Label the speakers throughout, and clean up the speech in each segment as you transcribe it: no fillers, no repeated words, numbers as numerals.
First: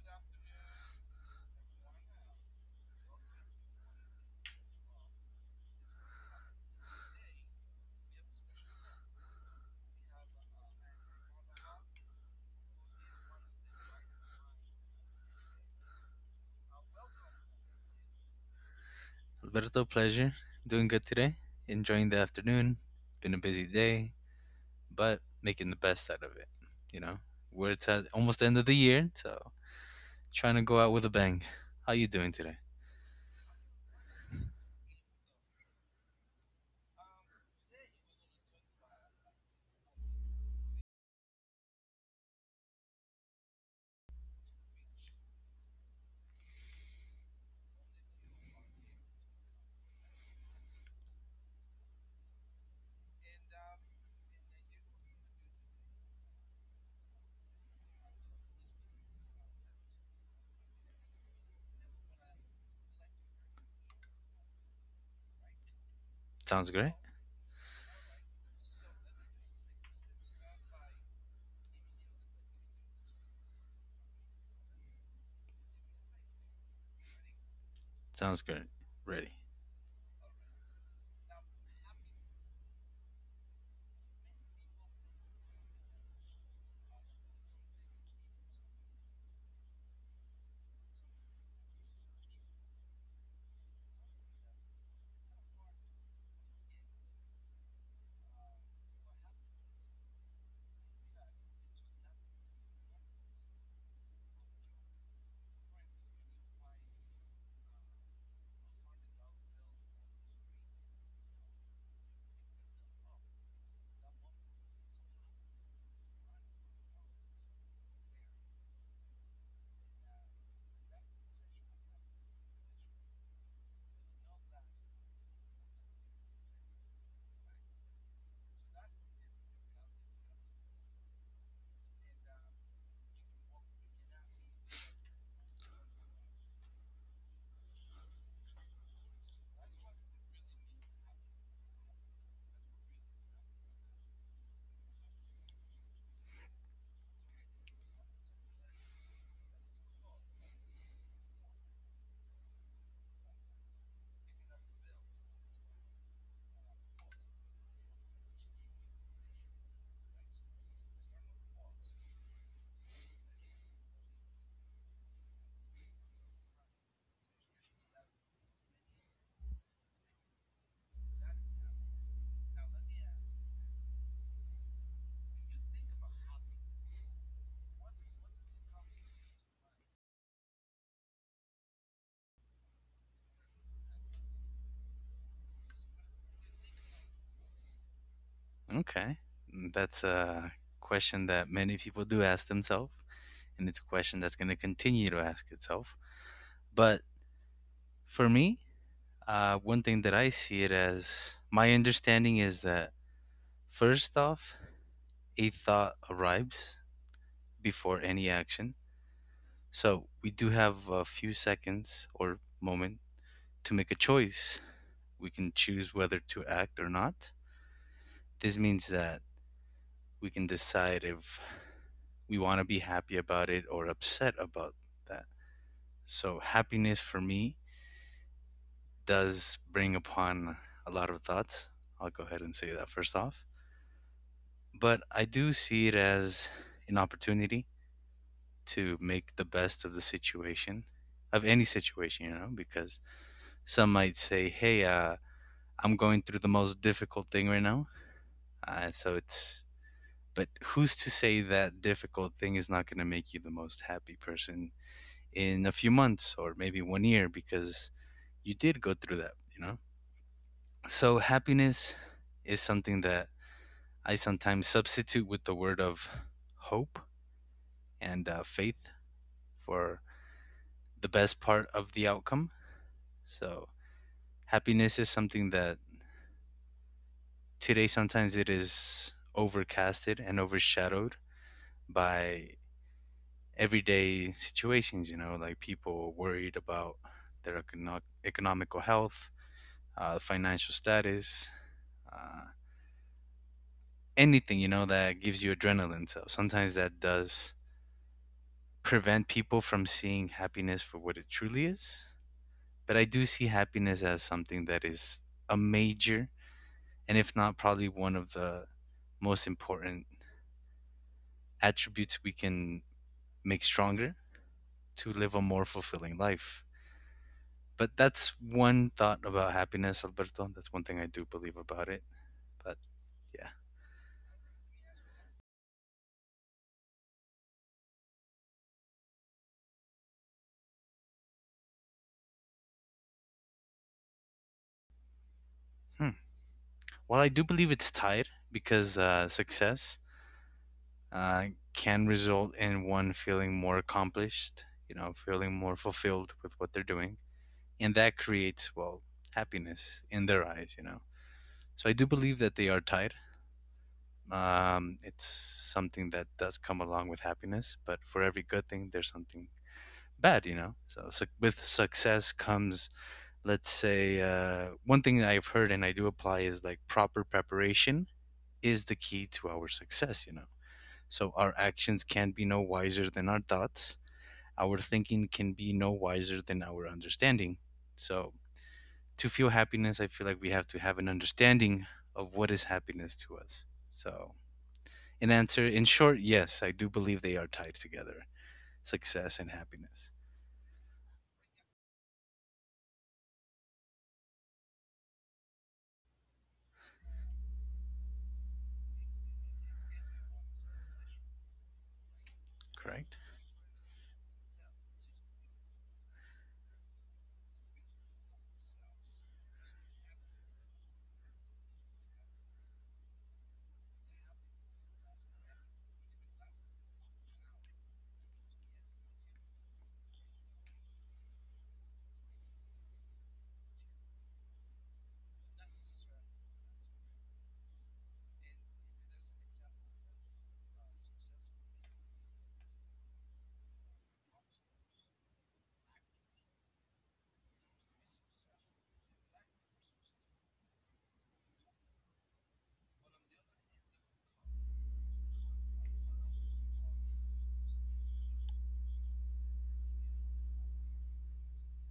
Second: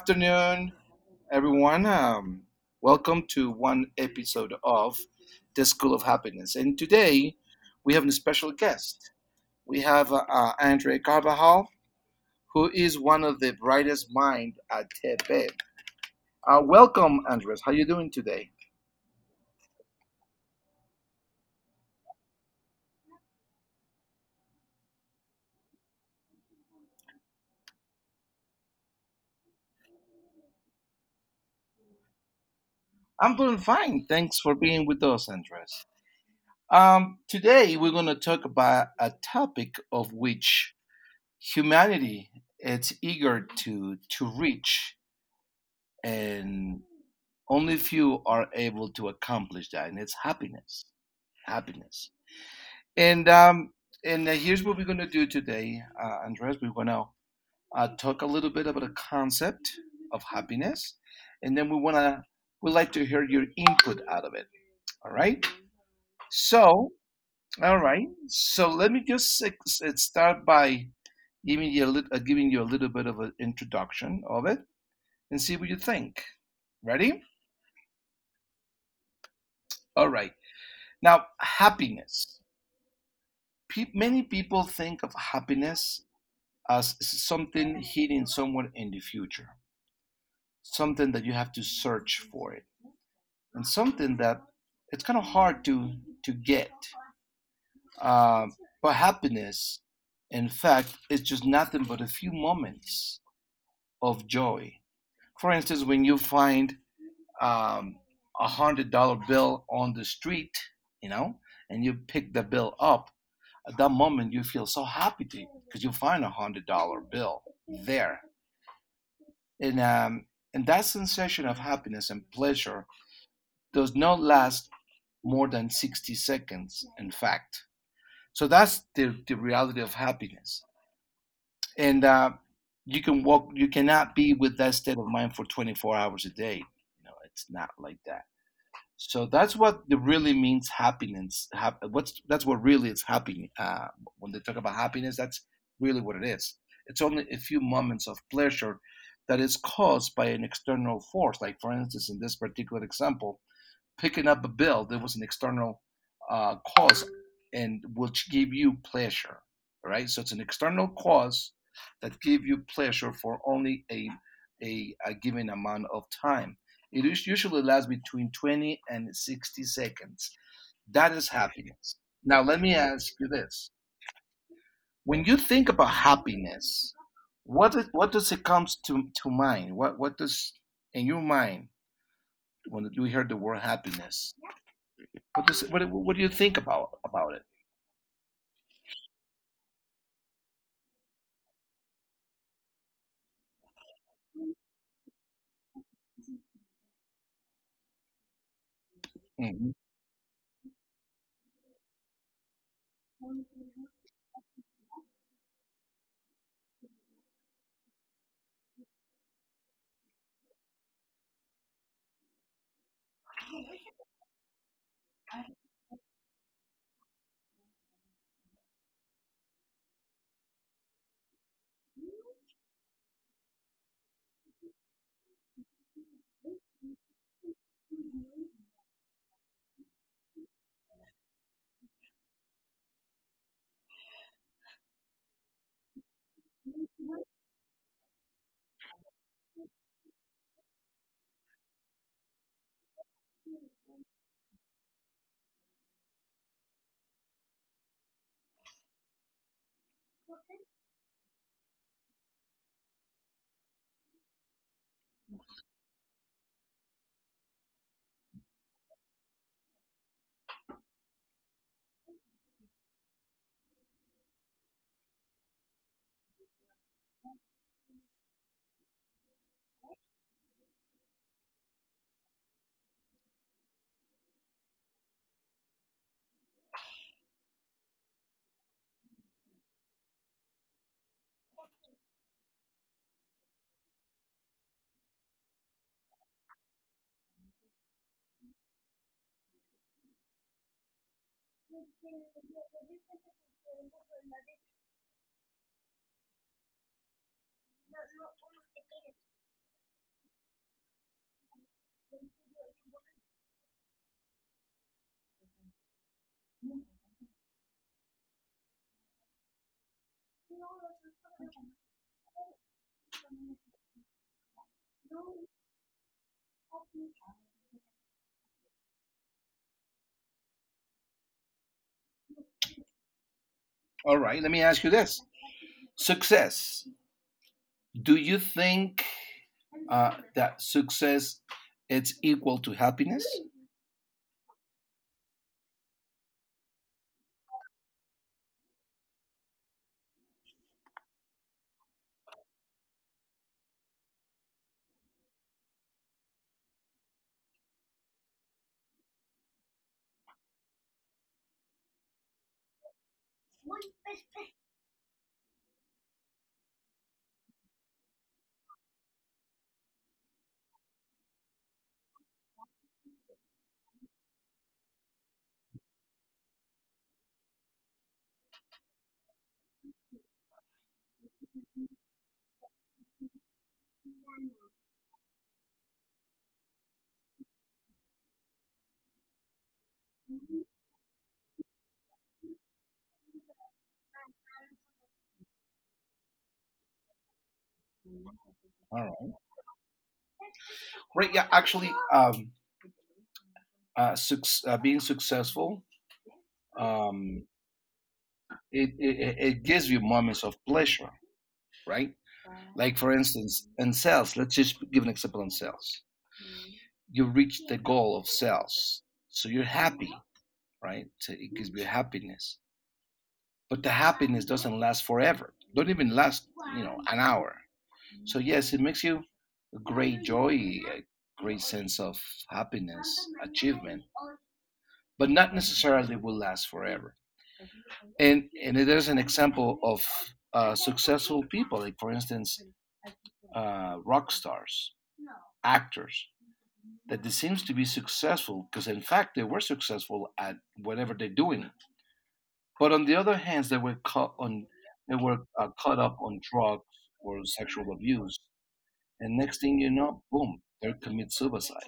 Speaker 1: afternoon, everyone. Welcome to one episode of The School of Happiness. And today we have a special guest. We have Andre Carvajal, who is one of the brightest minds at TP. Welcome, Andres. How you doing today?
Speaker 2: Alberto, pleasure. Doing good today. Enjoying the afternoon. Been a busy day, but making the best out of it. You know, we're it's at almost the end of the year, so trying to go out with a bang. How you doing today?
Speaker 1: I'm doing fine. Thanks for being with us, Andres. Today we're going to talk about a topic of which humanity is eager to reach, and only few are able to accomplish that, and it's happiness, happiness and um and here's what we're going to do today, Andres. We're going to talk a little bit about the concept of happiness, and then we want to we'd like to hear your input out of it, all right?
Speaker 2: Sounds
Speaker 1: So
Speaker 2: great.
Speaker 1: all right, so let me just start by giving you a little giving you a little bit of an introduction of it and see what you think. Ready?
Speaker 2: Sounds good. Ready.
Speaker 1: All right. Now, happiness. Many people think of happiness as something hidden somewhere in the future, something that you have to search for it, and something that it's kind of hard to get. Um, but happiness, in fact, is just nothing but a few moments of joy. For instance, when you find um, $100 bill on the street, you know, and you pick the bill up. At that moment, you feel so happy to because you find $100 bill there, and um, and that sensation of happiness and pleasure does not last more than 60 seconds. In fact, so that's the reality of happiness, and you can walk. You cannot be with that state of mind for 24 hours a day. You know, it's not like that. So that's what it really means happiness. What's that's what really is happy. When they talk about happiness, that's really what it is. It's only a few moments of pleasure that is caused by an external force. Like for instance, in this particular example, picking up a bill, there was an external cause, and which gave you pleasure, right? So it's an external cause that gave you pleasure for only a given amount of time. It usually lasts between 20 and 60 seconds. That is happiness. Now, let me ask you this: when you think about happiness, what does it comes to mind? What does in your mind when you hear the word happiness? What does what do you think about it?
Speaker 2: Okay. That's a question that many people do ask themselves, and it's a question that's going to continue to ask itself. But for me,
Speaker 1: Mhm.
Speaker 2: one thing that I see it as my understanding is that first off, a thought arrives before any action. So we do have a few seconds or moment to make a choice. We can choose whether to act or not. This means that we can decide if we want to be happy about it or upset about that. So happiness for me does bring upon a lot of thoughts. I'll go ahead and say that first off. But I do see it as an opportunity to make the best of the situation, of any situation, you know, because some might say, "Hey, I'm going through the most difficult thing right now." Uh, so it's, but who's to say that difficult thing is not going to make you the most happy person in a few months or maybe one year because you did go through that, you know? So happiness is something that I sometimes substitute with the word of hope and faith for the best part of the outcome. So happiness is something that today, sometimes it is overcasted and overshadowed by everyday situations, you know, like people worried about their economical health, financial status, uh, anything, you know, that gives you adrenaline. So sometimes that does prevent people from seeing happiness for what it truly is. But I do see happiness as something that is a major, and if not, probably one of the most important attributes we can make stronger to live a more fulfilling life. But that's one thought about happiness, Alberto. That's one thing I do believe about it. But yeah.
Speaker 1: All right, let me ask you this: success. Do you think that success it's equal to happiness?
Speaker 2: Hmm. Well, I do believe it's tied because success uh, can result in one feeling more accomplished, you know, feeling more fulfilled with what they're doing. And that creates, well, happiness in their eyes, you know. So I do believe that they are tied. It's something that does come along with happiness, but for every good thing, there's something bad, you know. So suc with success comes, let's say, one thing that I've heard and I do apply is like proper preparation is the key to our success, you know. So our actions can be no wiser than our thoughts. Our thinking can be no wiser than our understanding. So to feel happiness, I feel like we have to have an understanding of what is happiness to us. So in answer, in short, yes, I do believe they are tied together,
Speaker 1: All right,
Speaker 2: success and happiness.
Speaker 1: right? Yeah, actually, being successful, um, it gives you moments of pleasure, right? Like for
Speaker 2: Correct.
Speaker 1: instance, in sales, let's just give an example in sales. You reach the goal of sales, so you're happy, right? So it gives you happiness, but the happiness doesn't last forever. Don't even last, you know, an hour. So yes, it makes you a great joy, a great sense of happiness, achievement, but not necessarily will last forever. And there's an example of successful people, like for instance, rock stars, actors, that they seems to be successful because in fact they were successful at whatever they're doing. But on the other hand, they were caught on they were caught up on drugs or sexual abuse, and next thing you know, boom, they commit suicide.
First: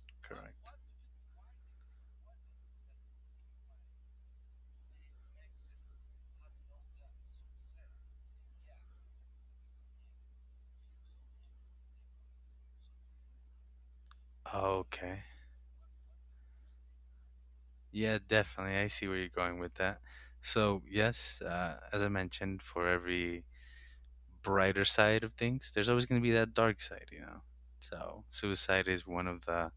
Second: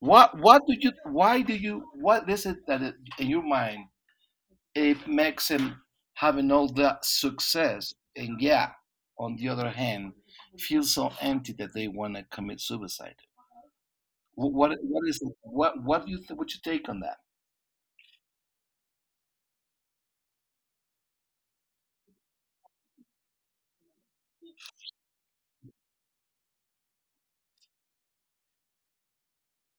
Speaker 1: What
Speaker 2: Correct.
Speaker 1: do you why do you what is it that it, in your mind, it makes them having all that success and, yeah, on the other hand, feel so empty that they want to commit suicide? What what
Speaker 2: Okay.
Speaker 1: is it? What do you what you take on that?
Speaker 2: Yeah, definitely. I see where you're going with that. So, yes, as I mentioned, for every brighter side of things, there's always going to be that dark side, you know. So, suicide is one of the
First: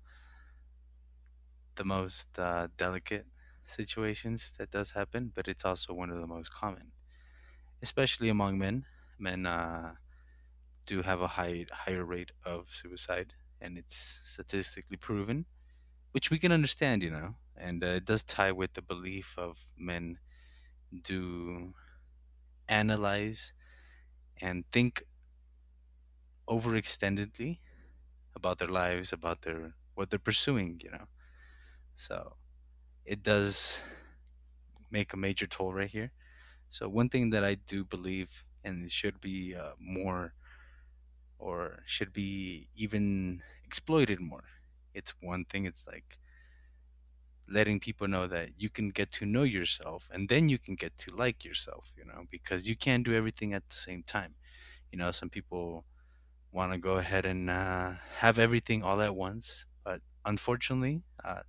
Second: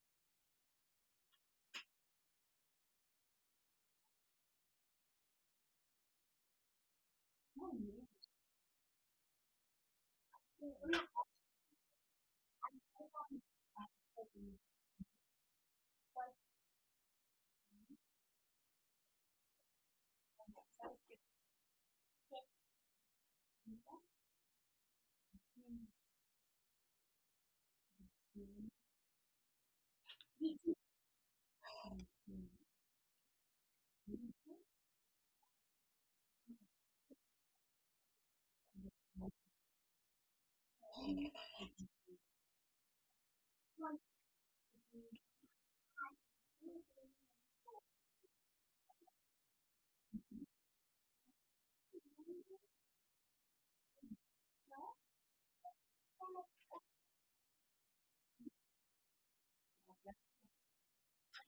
Speaker 2: most delicate situations that does happen, but it's also one of the most common, especially among men. Men do have a higher rate of suicide, and it's statistically proven, which we can understand, you know. And it does tie with the belief of men do analyze and think overextendedly about their lives, about their what they're pursuing, you know. So it does make a major toll right here. So one thing that I do believe and should be more or should be even exploited more. It's one thing. It's like letting people know that you can get to know yourself and then you can get to like yourself, you know, because you can't do everything at the same time. You know, some people want to go ahead and have everything all at once. But unfortunately,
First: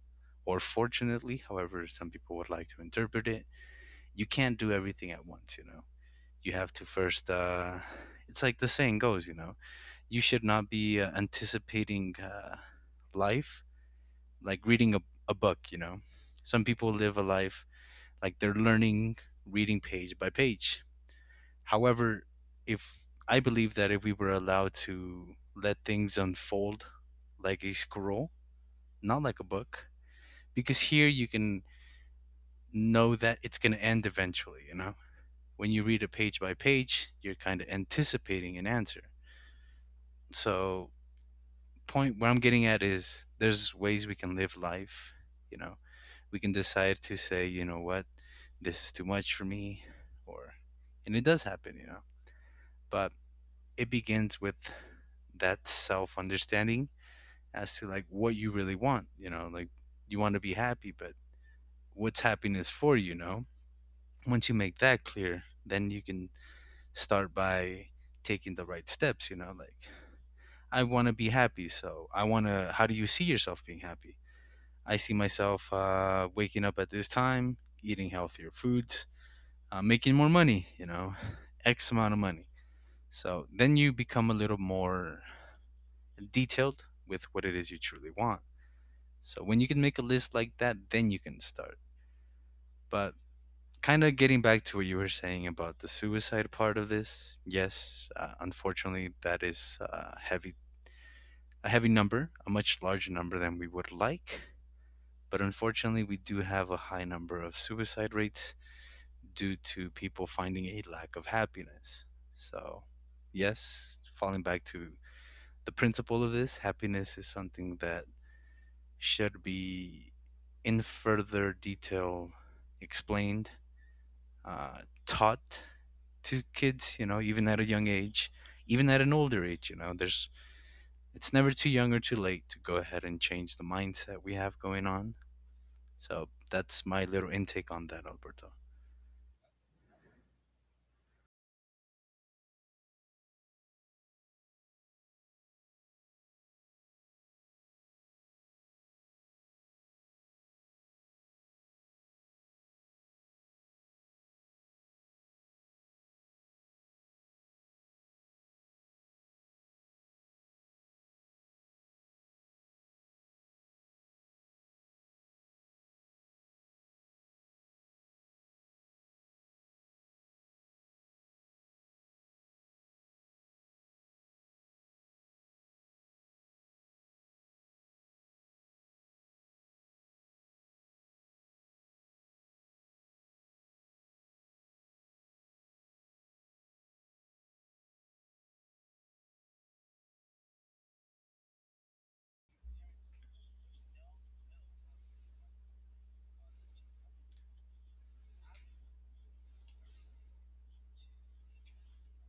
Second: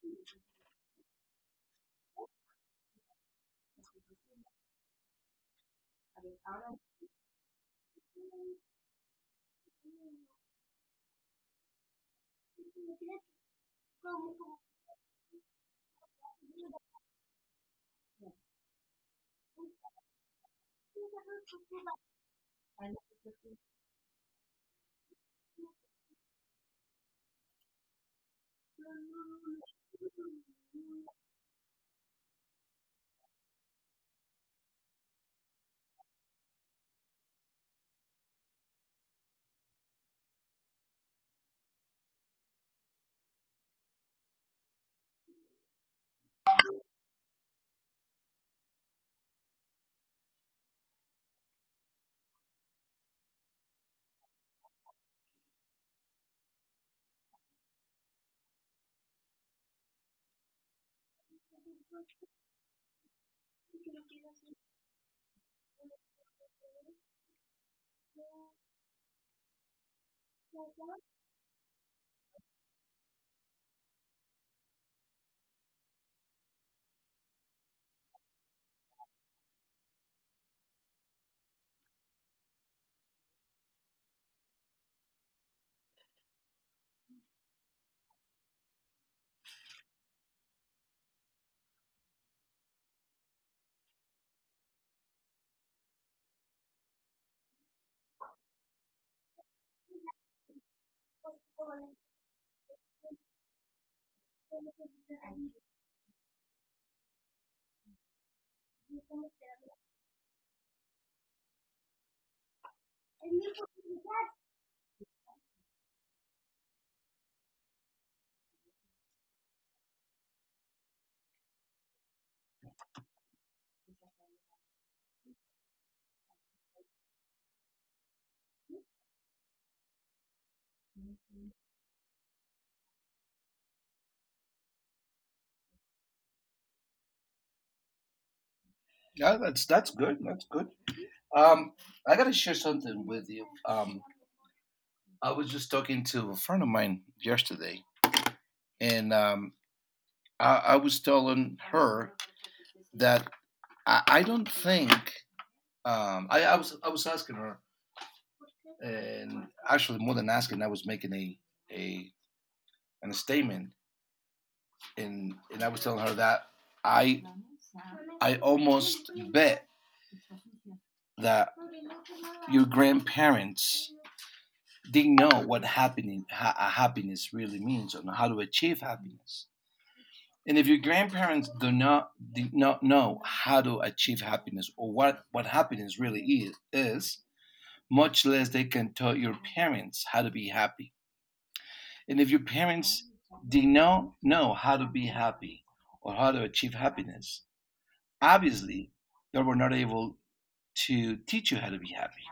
Speaker 2: or fortunately, however some people would like to interpret it, you can't do everything at once. You know, you have to first. It's like the saying goes. You know, you should not be anticipating life like reading a book. You know, some people live a life like they're learning, reading page by page. However, if I believe that if we were allowed to let things unfold like a scroll, not like a book, because here you can know that it's going to end eventually, you know? When you read a page by page, you're kind of anticipating an answer. So, point where I'm getting at is there's ways we can live life, you know? We can decide to say, you know what, this is too much for me, or, and it does happen, you know? But it begins with that self understanding as to like what you really want, you know, like you want to be happy, but what's happiness for you, you know? Once you make that clear, then you can start by taking the right steps, you know, like I want to be happy, so I want to how do you see yourself being happy? I see myself waking up at this time, eating healthier foods, making more money, you know, X amount of money. So then you become a little more and detailed with what it is you truly want. So when you can make a list like that, then you can start. But kind of getting back to what you were saying about the suicide part of this, yes, unfortunately, that is a heavy number, a much larger number than we would like. But unfortunately, we do have a high number of suicide rates due to people finding a lack of happiness. So, yes, falling back to the principle of this, happiness is something that should be in further detail explained, uh, taught to kids, you know, even at a young age, even at an older age. You know, there's it's never too young or too late to go ahead and change the mindset we have going on. So that's my little intake on that, Alberto.
Speaker 1: Yeah, that's good. That's good. Um, I got to share something with you. I was just talking to a friend of mine yesterday, and I was telling her that I don't think I was asking her, and actually more than asking, I was making a a statement, and I was telling her that I I almost bet that your grandparents didn't know what happening happiness really means and how to achieve happiness. And if your grandparents do not did not know how to achieve happiness or what happiness really is, much less they can tell your parents how to be happy. And if your parents did not know how to be happy or how to achieve happiness, obviously they were not able to teach you how to be happy.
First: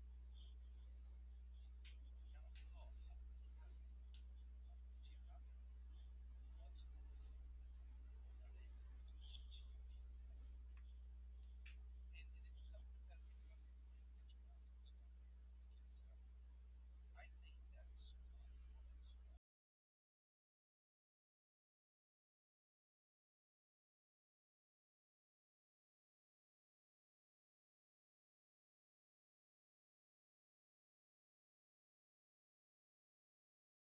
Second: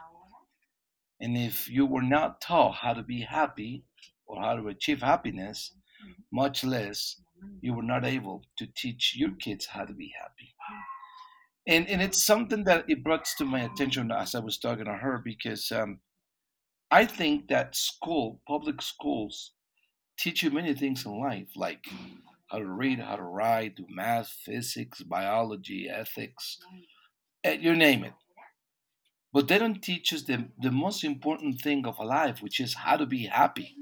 Speaker 1: And if you were not taught how to be happy or how to achieve happiness, much less you were not able to teach your kids how to be happy. And it's something that it brought to my attention as I was talking to her because I think that public schools teach you many things in life, like how to read, how to write, do math, physics, biology, ethics, eh, you name it. But they don't teach us the most important thing of life, which is how to be happy.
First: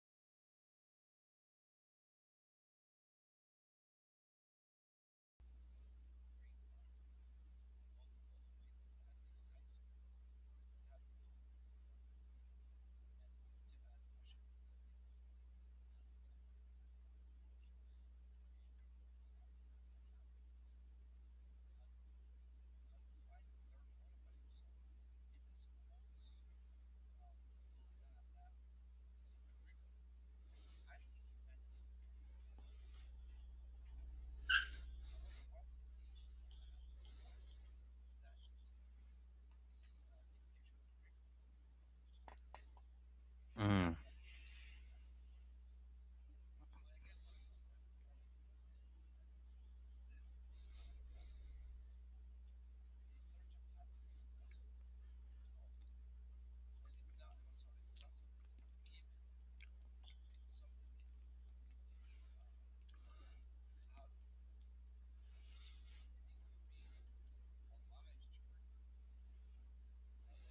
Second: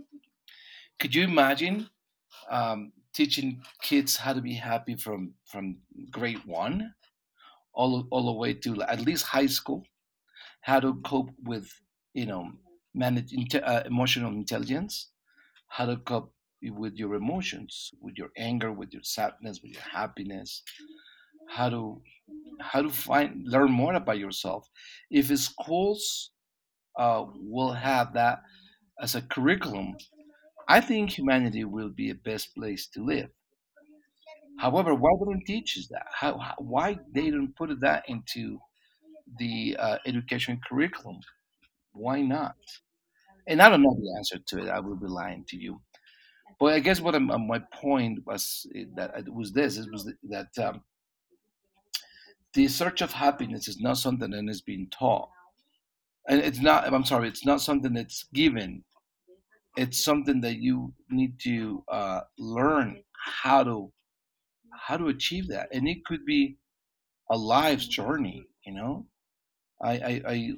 Speaker 1: Could you imagine teaching kids how to be happy from grade one, all the way to at least high school? How to cope with, you know, manage emotional intelligence. How to cope with your emotions, with your anger, with your sadness, with your happiness. How to how to find learn more about yourself. If schools will have that as a curriculum, I think humanity will be a best place to live. However, why they don't teach us that? How why they don't put that into the education curriculum? Why not? And I don't know
Speaker 2: Mm,
Speaker 1: the answer to it. I will be lying to you. But I guess what my point was, that it was this: it was that the search of happiness is not something that is being taught, and it's not. I'm sorry, it's not something that's given. It's something that you need to learn how to achieve that, and it could be a life's journey. You know, I I I,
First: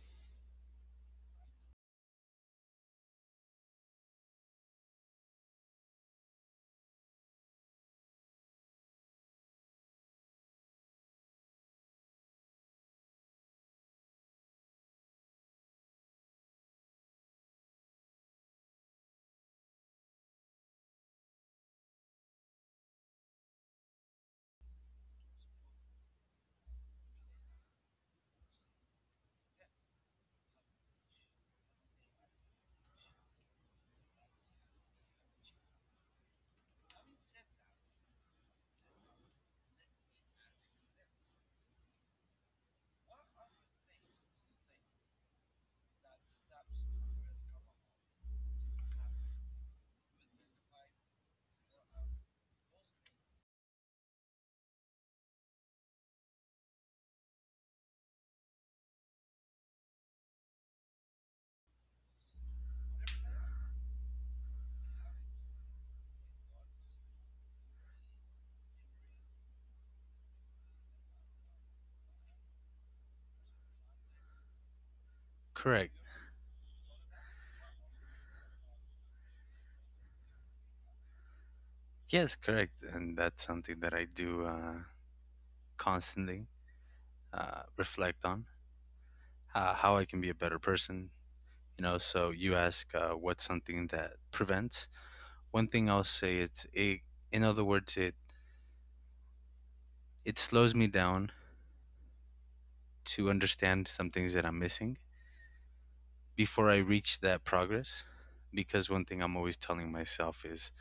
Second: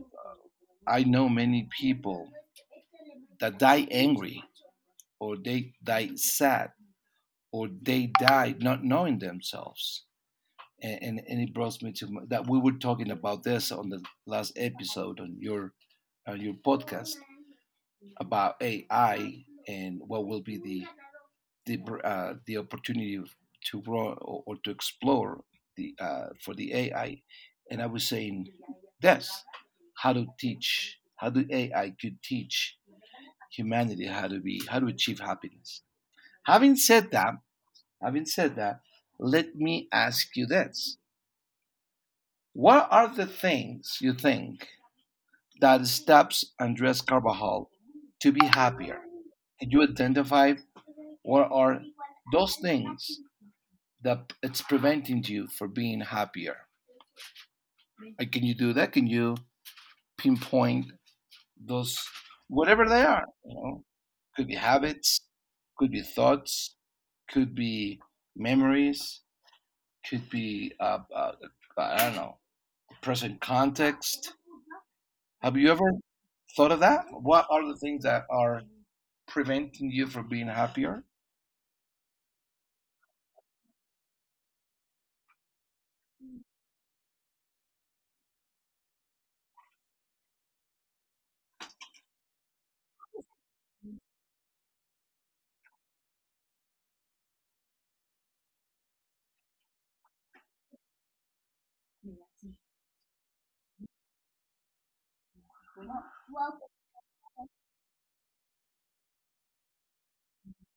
Speaker 1: I know many people that die angry or they die sad or they died not knowing themselves. And it brought me to my, that we were talking about this on the last episode on your podcast about AI and what will be the opportunity to grow or to explore the for the AI. And I was saying this: how to teach, how do AI could teach humanity how to be, how to achieve happiness. Having said that, Having said that, let me ask you this. What are the things you think that stops Andres Carvajal to be happier? Can you identify what are those things that it's preventing you from being happier? Like, can you do that? Can you pinpoint those, whatever they are? You know, could be habits, could be thoughts, could be memories, could be I don't know, present context. Have you ever
Speaker 2: correct.
Speaker 1: thought of that? What are the things that are preventing you from being happier?
Speaker 2: Yes, correct. And that's something that I do constantly reflect on, how I can be a better person. You know, so you ask, what's something that prevents. One thing I'll say, it's it in other words, it slows me down to understand some things that I'm missing before I reach that progress, because one thing I'm always telling myself is,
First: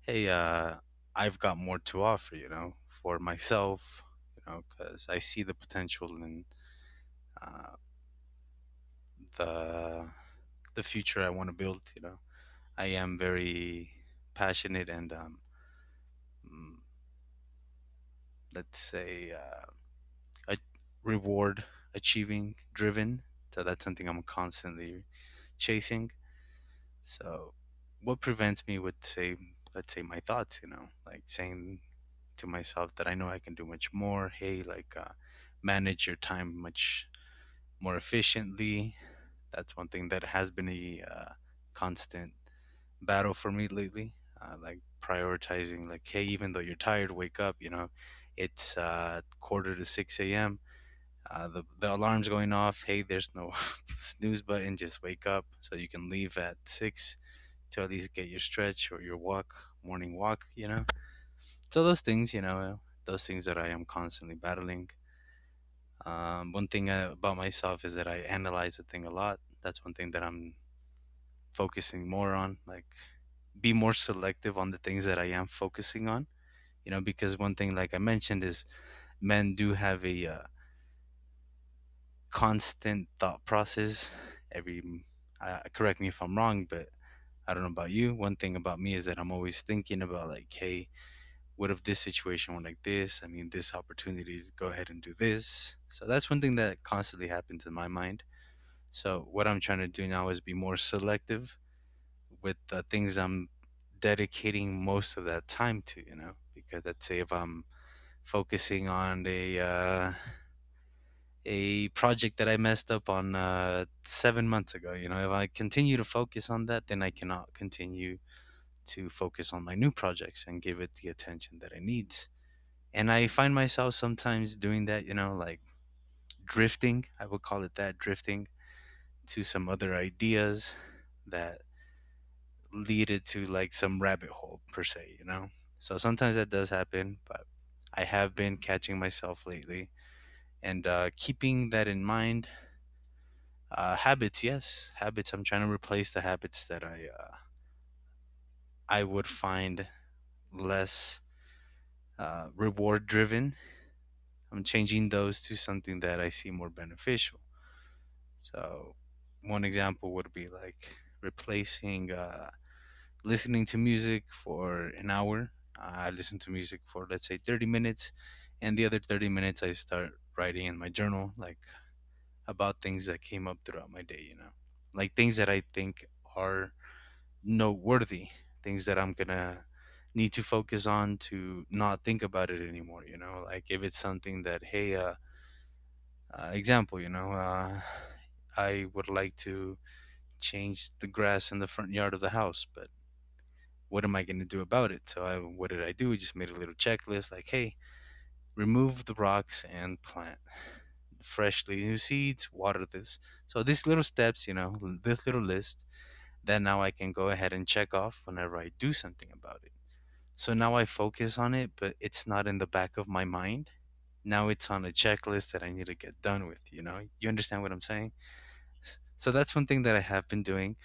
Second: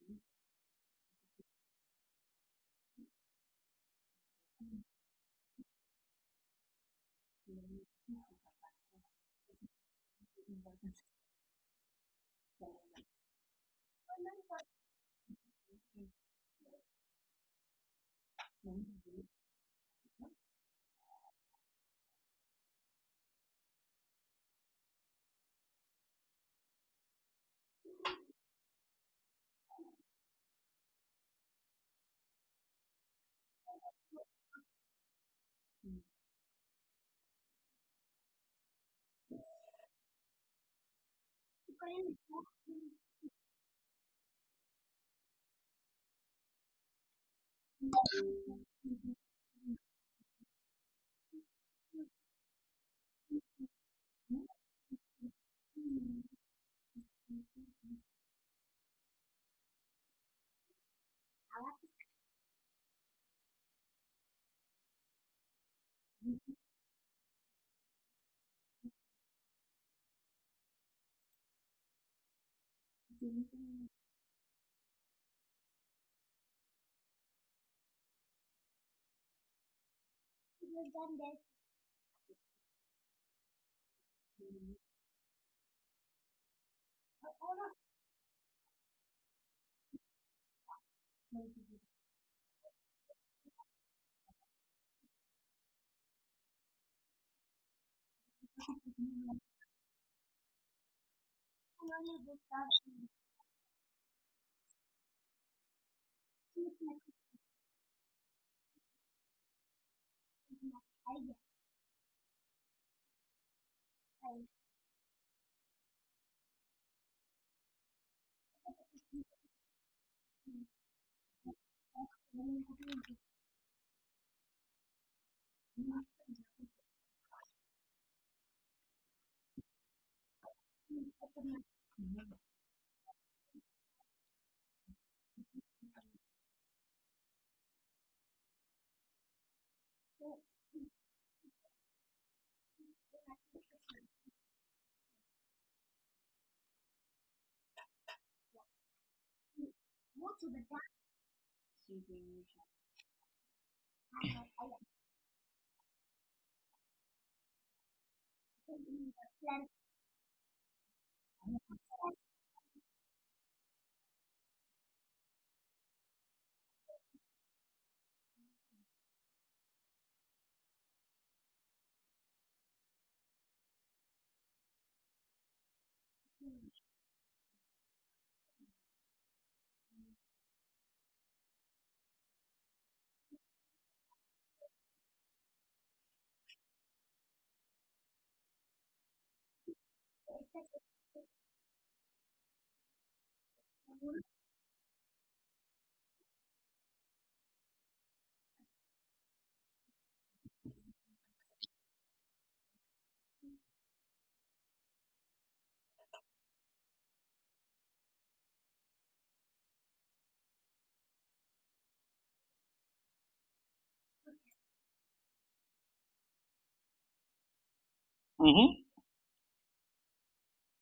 Speaker 2: hey, I've got more to offer, you know, for myself. You know, cuz I see the potential and uh, the the future I want to build, you know. I am very passionate and mm, let's say, uh, a reward achieving driven. So that's something I'm constantly chasing. So what prevents me, would say, let's say my thoughts, you know, like saying to myself that I know I can do much more. Hey, like, manage your time much more efficiently. That's one thing that has been a constant battle for me lately. Like prioritizing, like, hey, even though you're tired, wake up. You know, it's quarter to 6 a.m., the alarm's going off. Hey, there's no snooze button. Just wake up so you can leave at 6 to at least get your stretch or your walk, morning walk. You know, so those things, you know, those things that I am constantly battling. One thing about myself is that I analyze the thing a lot. That's one thing that I'm focusing more on. Like, be more selective on the things that I am focusing on. You know, because one thing, like I mentioned, is men do have a constant thought process. Every, correct me if I'm wrong, but I don't know about you. One thing about me is that I'm always thinking about like, hey, what if this situation went like this? I mean, this opportunity to go ahead and do this. So that's one thing that constantly happens in my mind. So what I'm trying to do now is be more selective with the things I'm dedicating most of that time to, you know, because let's say if I'm focusing on a project that I messed up on 7 months ago. You know, if I continue to focus on that, then I cannot continue to focus on my new projects and give it the attention that it needs. And I find myself sometimes doing that, you know, like drifting, I would call it that, drifting to some other ideas that lead it to like some rabbit hole per se, you know? So sometimes that does happen, but I have been catching myself lately and keeping that in mind. Habits, yes, habits. I'm trying to replace the habits that I would find less reward driven. I'm changing those to something that I see more beneficial. So, one example would be like replacing listening to music for an hour. I listen to music for, let's say, 30 minutes, and the other 30 minutes I start writing in my journal, like about things that came up throughout my day. You know, like things that I think are noteworthy, things that I'm gonna need to focus on to not think about it anymore. Like if it's something that, hey, example, I would like to change the grass in the front yard of the house. But what am I gonna do about it? What did I do? I just made a little checklist, like, hey, remove the rocks and plant freshly new seeds, water this. So these little steps, you know, this little list that now I can go ahead and check off whenever I do something about it. So now I focus on it, but it's not in the back of my mind. Now it's on a checklist that I need to get done with, you know? You understand what I'm saying?
Speaker 1: Hmm.
Speaker 2: So that's one thing that I have been doing,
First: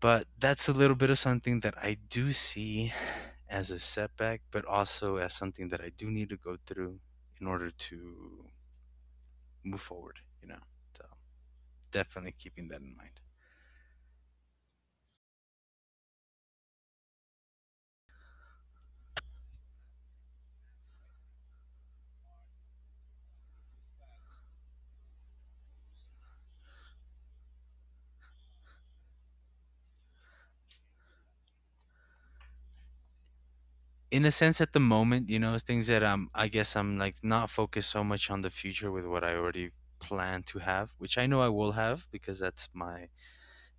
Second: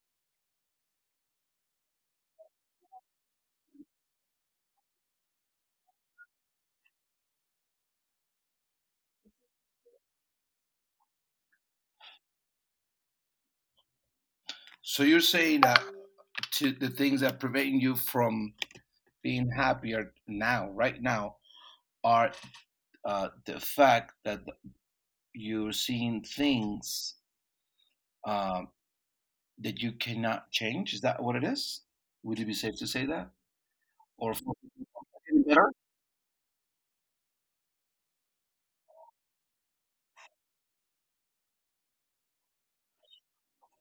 Speaker 2: but that's a little bit of something that I do see as a setback, but also as something that I do need to go through in order to move forward, you know? So definitely keeping that in mind.
Speaker 1: So you're saying that to the things that prevent you from being happier now, right now, are the fact that you're seeing things um, that you cannot change. Is that what it is? Would it be safe to say that?
Speaker 2: In
Speaker 1: Or
Speaker 2: a sense, at the moment, you know, it's
Speaker 1: better?
Speaker 2: things that I guess I'm like not focused so much on the future with what I already plan to have, which I know I will have, because that's my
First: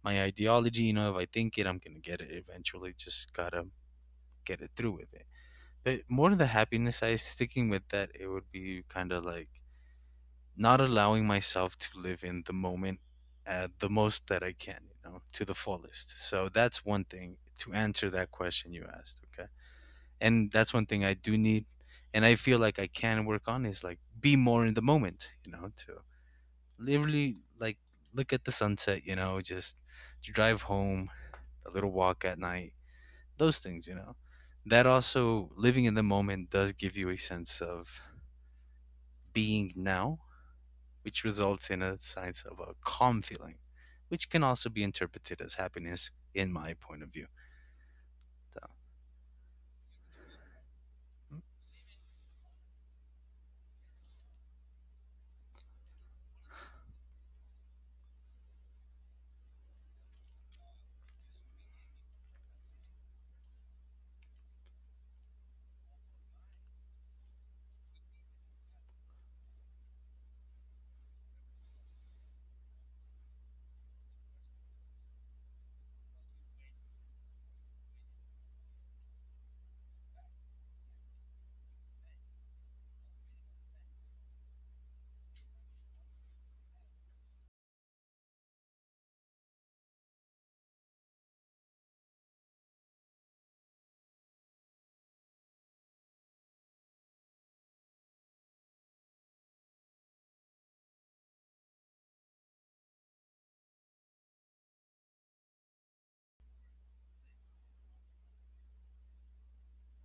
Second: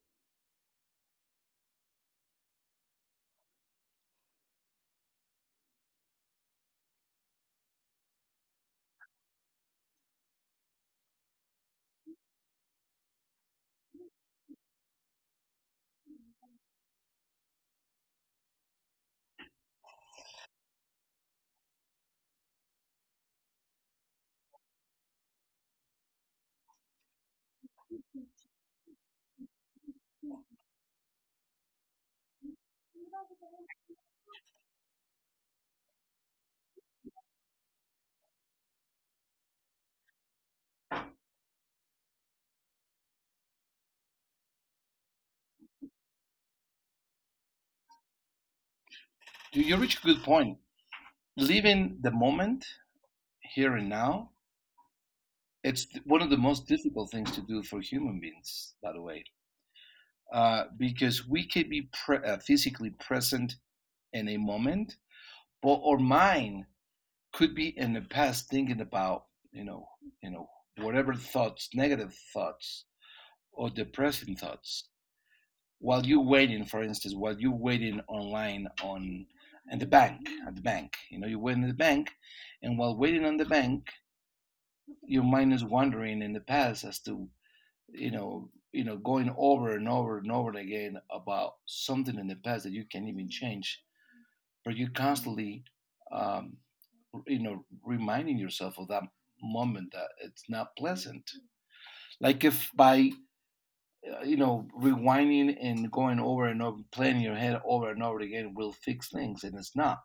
Speaker 2: my ideology. You know, if I think it, I'm gonna get it eventually, just gotta get it through with it. But more than the happiness, I sticking with that, it would be kind of like not allowing myself to live in the moment at the most that I can, you know, to the fullest. So that's one thing to answer that question you asked. Okay, and that's one thing I do need, and I feel like I can work on is like be more in the moment, you know, to literally like look at the sunset, you know, just to drive home, a little walk at night, those things, you know. That also, living in the moment does give you a sense of being now, which results in a sense of a calm feeling, which can also be interpreted as happiness in my point of view. So,
Speaker 1: You reach a good point. Living the moment, here and now, it's one of the most difficult things to do for human beings, by the way, because we could be physically present in a moment, but our mind could be in the past thinking about, you know, you know, whatever thoughts, negative thoughts or depressing thoughts, while you're waiting, for instance, while you're waiting online on at the bank, you're waiting at the bank, and while waiting on the bank, your mind is wandering in the past as to, going over and over and over again about something in the past that you can't even change, but you're constantly, um, reminding yourself of that moment that it's not pleasant, like if by, rewinding and going over and over, playing your head over and over again will fix things. And it's not.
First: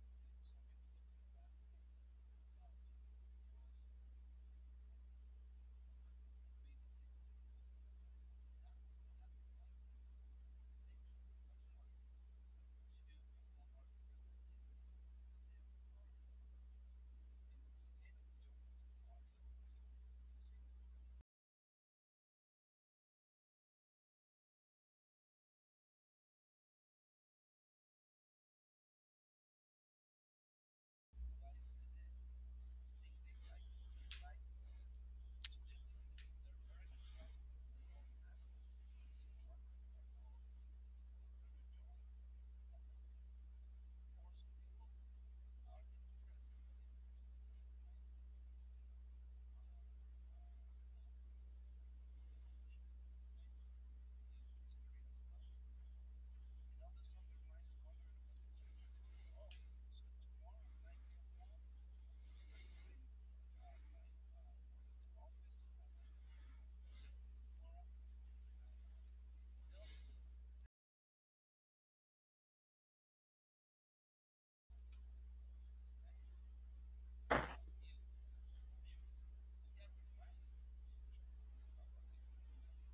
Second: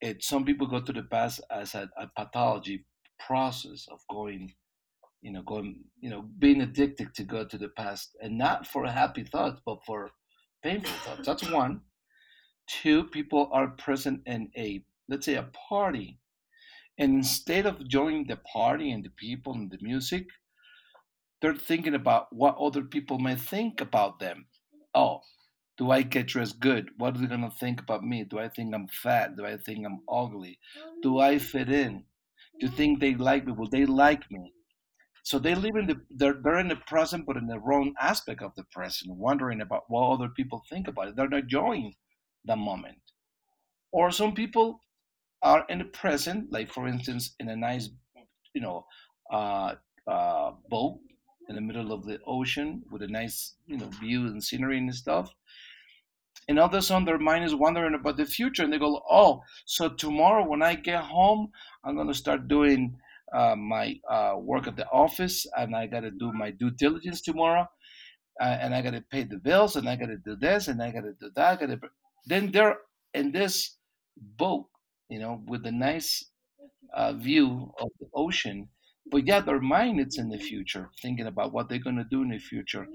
Speaker 1: It Some people go to the past as a pathology, process of going, being addicted to go to the past, and not for happy thoughts but for painful thoughts. That's one. Two, people are present in a, let's say, a party, and instead of joining the party and the people and the music, they're thinking about what other people may think about them. Oh, do I get dressed good? What are they going to think about me? Do I think I'm fat? Do I think I'm ugly? Do I fit in? Do you think they like me? Will they like me? So they're in the present, but in the wrong aspect of the present, wondering about what other people think about it. They're not enjoying the moment. Or some people are in the present, like, for instance, in a nice, you know uh, boat in the middle of the ocean with a nice, view and scenery and stuff, and all of a sudden their mind is wondering about the future, and they go, oh, so tomorrow when I get home, I'm going to start doing my work at the office, and I got to do my due diligence tomorrow, and I got to pay the bills, and I got to do this, and I got to do that. I gotta. Then they're in this boat, with a nice, view of the ocean. But yeah, their mind is in the future thinking about what they're going to do in the future.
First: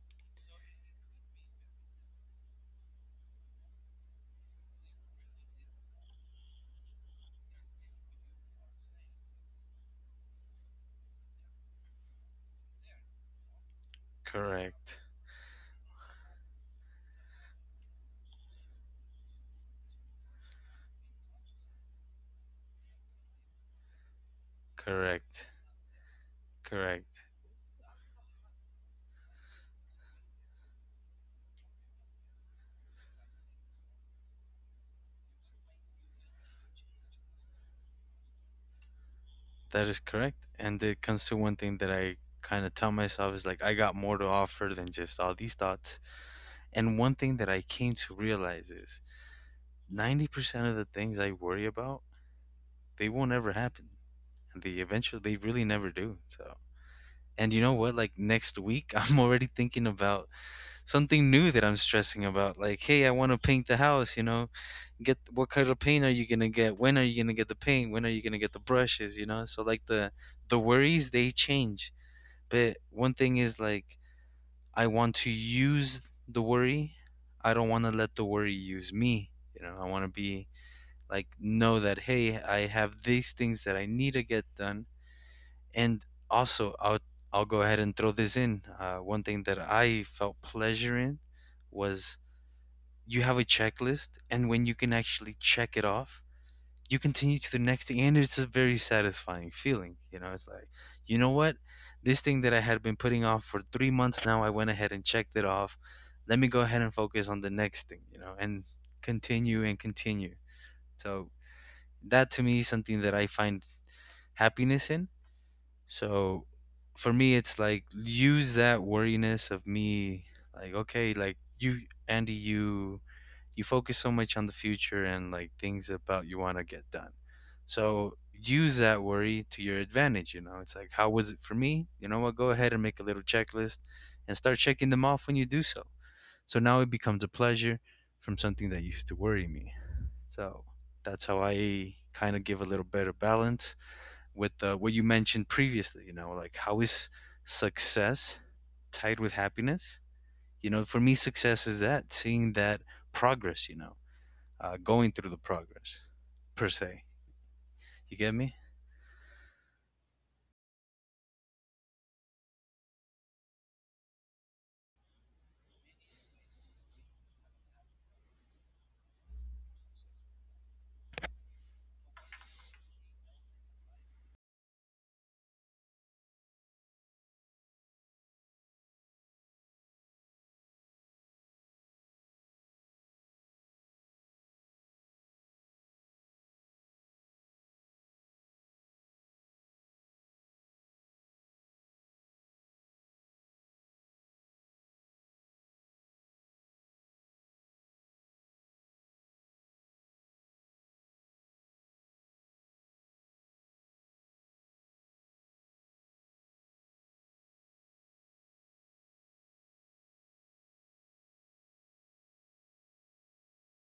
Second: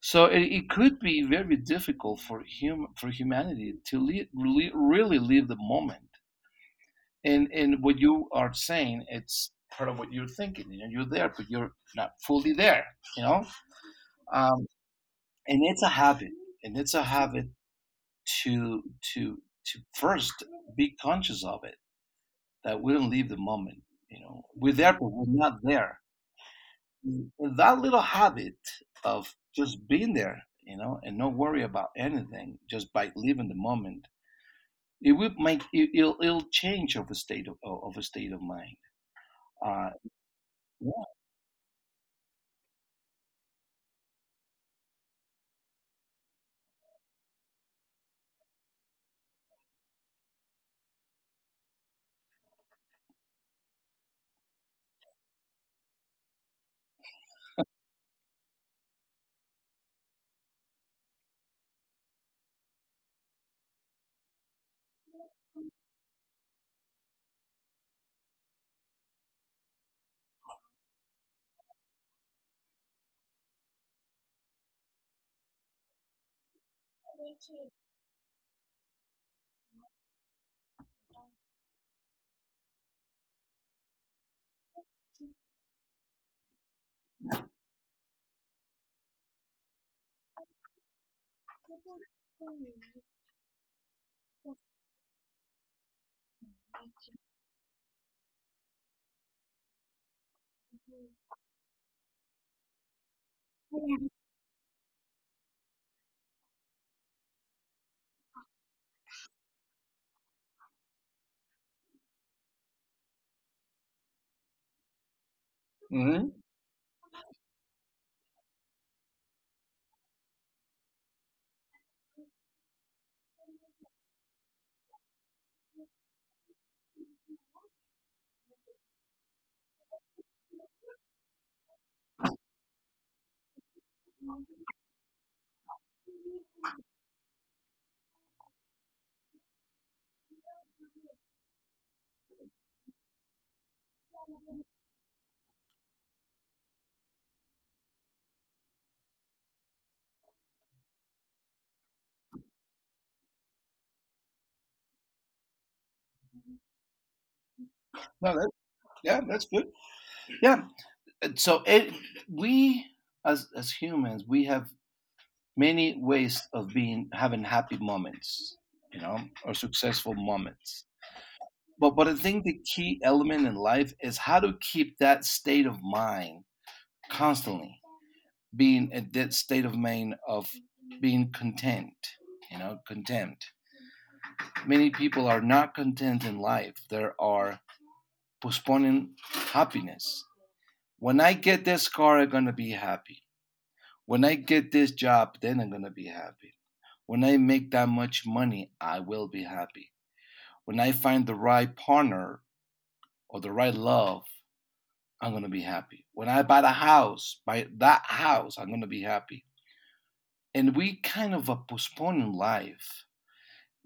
Speaker 1: So it could be very difficult for for humanity to really, really live the moment. And what you are saying, it's part of what you're thinking. You know, you're there, but you're not fully there. You know, um,
Speaker 2: correct.
Speaker 1: and it's a habit, and it's a habit to first be conscious of it, that we don't leave the moment. You know, we're there, but we're
Speaker 2: Correct.
Speaker 1: not there.
Speaker 2: Correct.
Speaker 1: And that little habit of just being there, and not worry about anything, just by living the moment, it will make it'll change of a state of a state of mind.
Speaker 2: That
Speaker 1: Uh,
Speaker 2: is correct. And
Speaker 1: yeah.
Speaker 2: it comes to one thing that I kind of tell myself is like, I got more to offer than just all these thoughts. And one thing that I came to realize is 90% of the things I worry about, they won't ever happen. And they eventually, they really never do. So, and you know what? Like next week, I'm already thinking about something new that I'm stressing about. Like, hey, I want to paint the house, you know, get, what kind of paint are you going to get? When are you going to get the paint? When are you going to get the brushes, you know? So, like, the worries, they change. But one thing is like I want to use the worry. I don't want to let the worry use me. You know, I want to be like know that, hey, I have these things that I need to get done, and also I'll go ahead and throw this in. One thing that I felt pleasure in was, you have a checklist, and when you can actually check it off, you continue to the next thing, and it's a very satisfying feeling. You know, it's like, you know what, this thing that I had been putting off for 3 months, now I went ahead and checked it off. Let me go ahead and focus on the next thing, you know, and continue and continue. So that to me is something that I find happiness in.
Speaker 1: Hmm.
Speaker 2: So for me, it's like use that worriness of me. Like, okay, like you, Andy, you focus so much on the future and like things about you want to get done. So use that worry to your advantage. You know, it's like, how was it for me? You know what? Go ahead and make a little checklist and start checking them off when you do so. So now it becomes a pleasure from something that used to worry me. So that's how I kind of give a little better balance with what you mentioned previously. You know, like, how is success tied with happiness? You know, for me, success is that, seeing that progress, you know, going through the progress, per se. You
Speaker 1: No,
Speaker 2: get
Speaker 1: that,
Speaker 2: me?
Speaker 1: yeah, that's good. Yeah. And we, as humans, we have many ways of being, having happy moments, you know, or successful moments. But I think the key element in life is how to keep that state of mind constantly, being at that state of mind of being content, you know, content. Many people are not content in life. They are postponing happiness. When I get this car, I'm going to be happy. When I get this job, then I'm going to be happy. When I make that much money, I will be happy. When I find the right partner or the right love, I'm going to be happy. When I buy the house, buy that house, I'm going to be happy. And we kind of are postponing life,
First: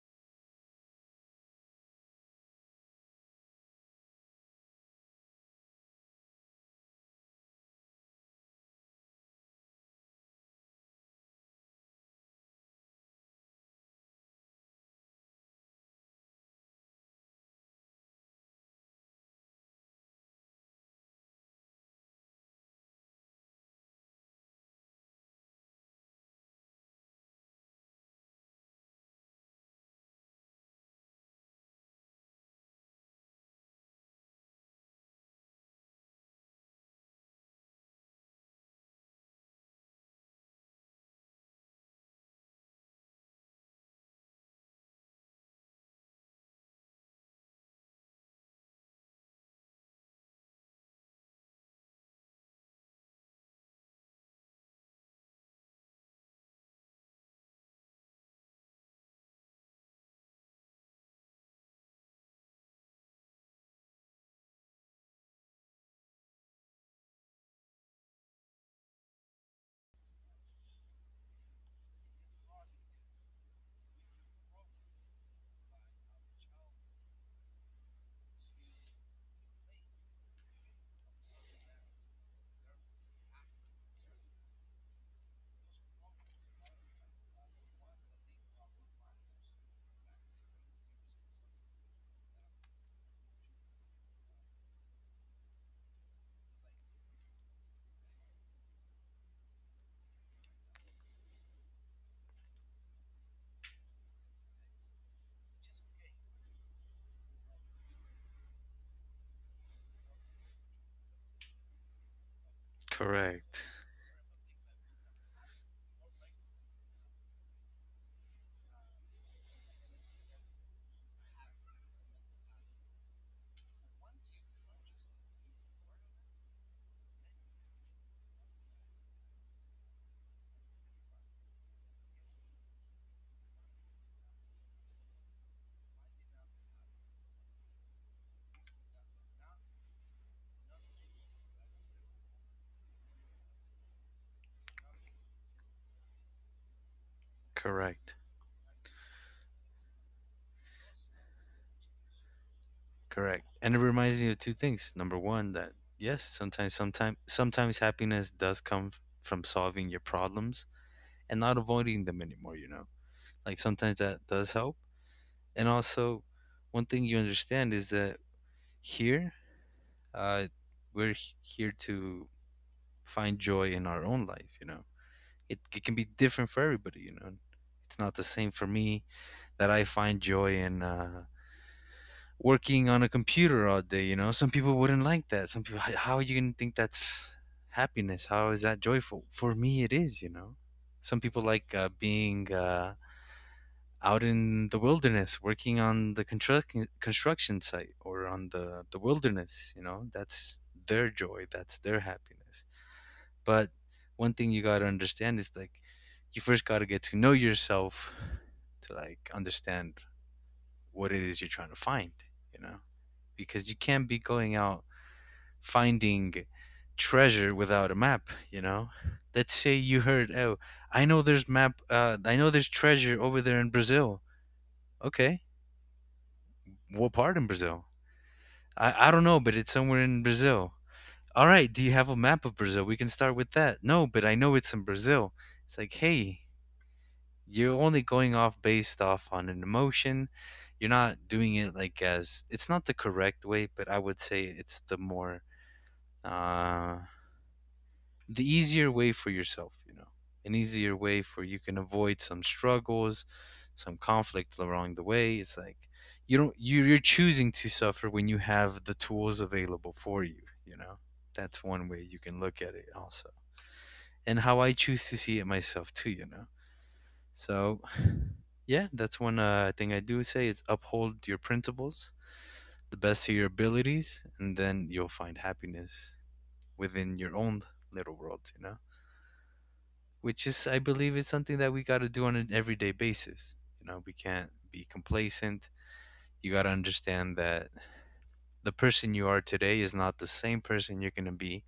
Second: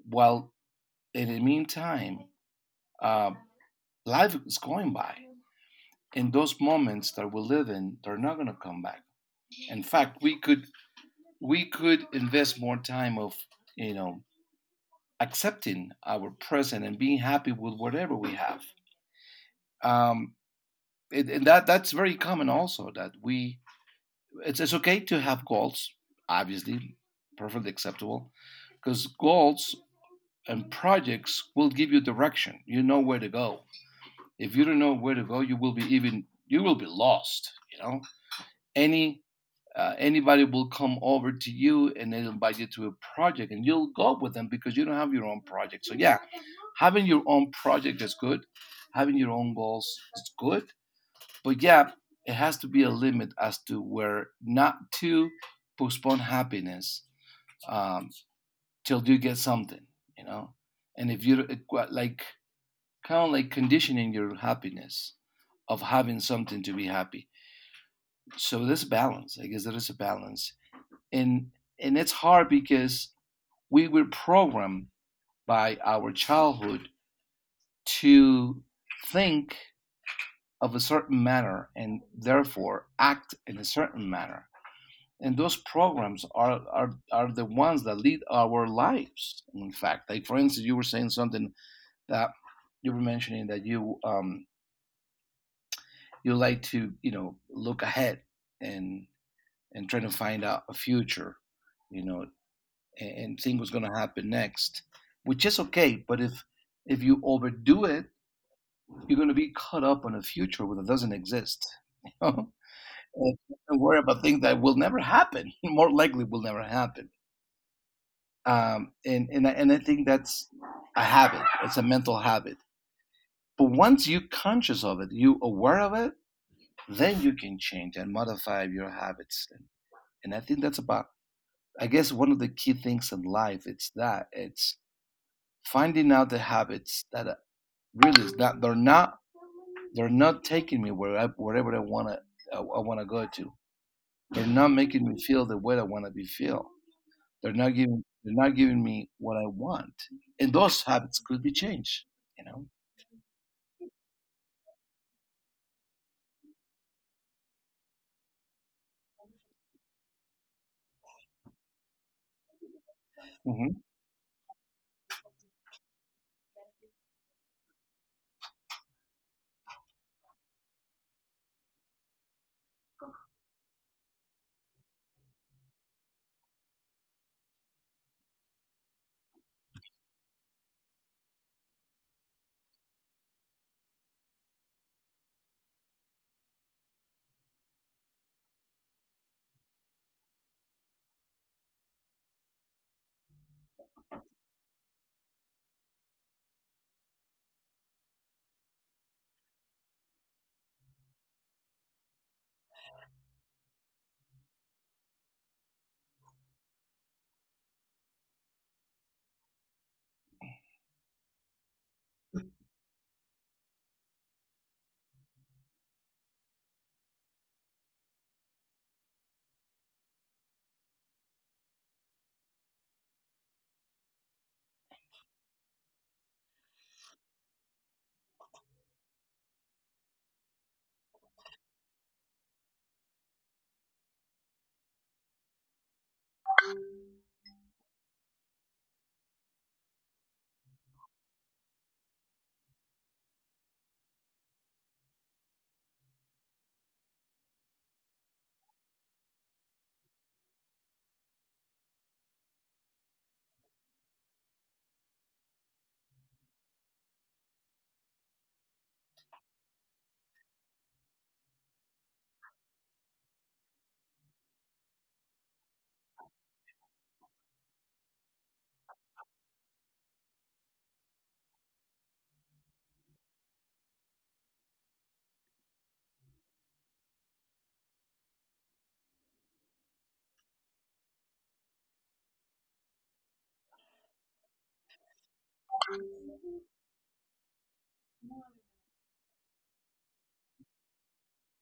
Speaker 1: while in the meantime, uh, life is going by. And those moments that we live in, they're not going to come back. In fact, we could invest more time of, you know accepting our present and being happy with whatever we have. Um, and that's very common also that it's okay to have goals, obviously, perfectly acceptable, because goals and projects will give you direction. You know where to go. If you don't know where to go, you will be even, you will be lost. You know, any anybody will come over to you, and they'll invite you to a project, and you'll go with them because you don't have your own project. So yeah, having your own project is good. Having your own goals is good, but yeah, it has to be a limit as to where not to postpone happiness, um, till you get something. You know, and if you, like, kind of like conditioning your happiness of having something to be happy. So there's a balance. I guess there is a balance. And and it's hard because we were programmed by our childhood to think of a certain manner and therefore act in a certain manner. And those programs are the ones that lead our lives. In fact, like, for instance, you were saying something that you were mentioning that you, you like to, look ahead and try to find out a future, you know and think what's going to happen next, which is okay, but if you overdo it, you're going to be caught up on a future that doesn't exist, you know? And
Speaker 2: Correct.
Speaker 1: worry about things that will never happen, more likely will never happen. And I think that's a habit, it's a mental habit. But once you're conscious of it, you're aware of it, then you can change and modify your habits, and I think that's about, I guess, one of the key things in life, it's that it's finding out the habits that, really is not they're not they're not taking me where, wherever I want to, I want to go to, they're not making me feel the way I want to be feel,
Speaker 2: Correct.
Speaker 1: they're not giving me what I want. And those habits could be changed you know
Speaker 2: Correct. And it reminds me of two things. Number one, that, yes, sometimes happiness does come from solving your problems and not avoiding them anymore, you know, like
Speaker 1: hmm.
Speaker 2: sometimes that does help. And also, one thing you understand is that here, uh, we're here to find joy in our own life, you know. It can be different for everybody, you know. It's not the same for me that I find joy in working on a computer all day. You know, some people wouldn't like that. Some people, how are you gonna think that's happiness? How is that joyful? For me it is, you know. Some people like being out in the wilderness, working on the construction site, or on the wilderness, you know. That's their joy, that's their happiness. But one thing you gotta understand is like, you first gotta get to know yourself, to like understand what it is you're trying to find, you know? Because you can't be going out finding treasure without a map, you know? Let's say you heard, oh, I know there's map, I know there's treasure over there in Brazil. Okay. What part in Brazil? I don't know, but it's somewhere in Brazil. All right, do you have a map of Brazil? We can start with that. No, but I know it's in Brazil. It's like, hey, you're only going off based off on an emotion. You're not doing it like, as it's not the correct way, but I would say it's the more uh the easier way for yourself, you know. An easier way for you, can avoid some struggles, some conflict along the way. It's like, you don't you you're choosing to suffer when you have the tools available for you, you know. That's one way you can look at it also. And how I choose to see it myself too, you know. So, yeah, that's one thing I do say, is uphold your principles, the best of your abilities, and then you'll find happiness within your own little world, you know? Which is, I believe, is something that we got to do on an everyday basis. You know, we can't be complacent. You got to understand that the person you are today is not the same person you're going to be